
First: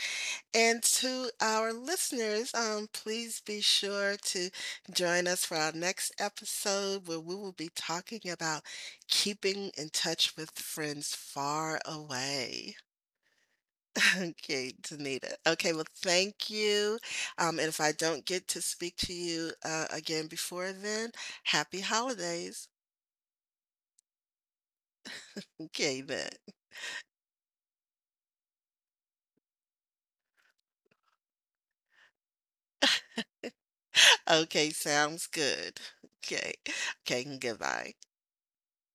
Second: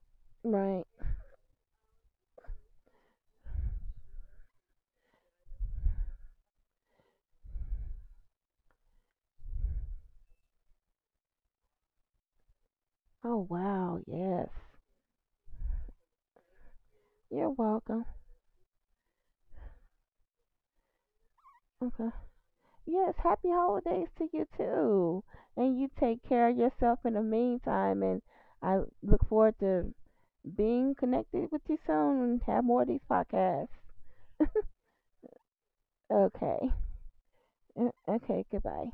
A: And
B: Right.
A: to our listeners, please be sure to join us for our next episode where we will be talking about keeping in touch with friends far away.
B: Oh wow, yes.
A: Okay, Danita. Okay, well, thank you.
B: You're
A: And if I
B: welcome.
A: don't get to speak to you again before then, happy
B: Okay.
A: holidays.
B: Yes, happy holidays to you too. And you
A: Okay,
B: take
A: then.
B: care of yourself in the meantime and I look forward to being connected with you soon and have more of these podcasts.
A: Okay, sounds good. Okay.
B: Okay.
A: Okay, goodbye.
B: Okay, goodbye.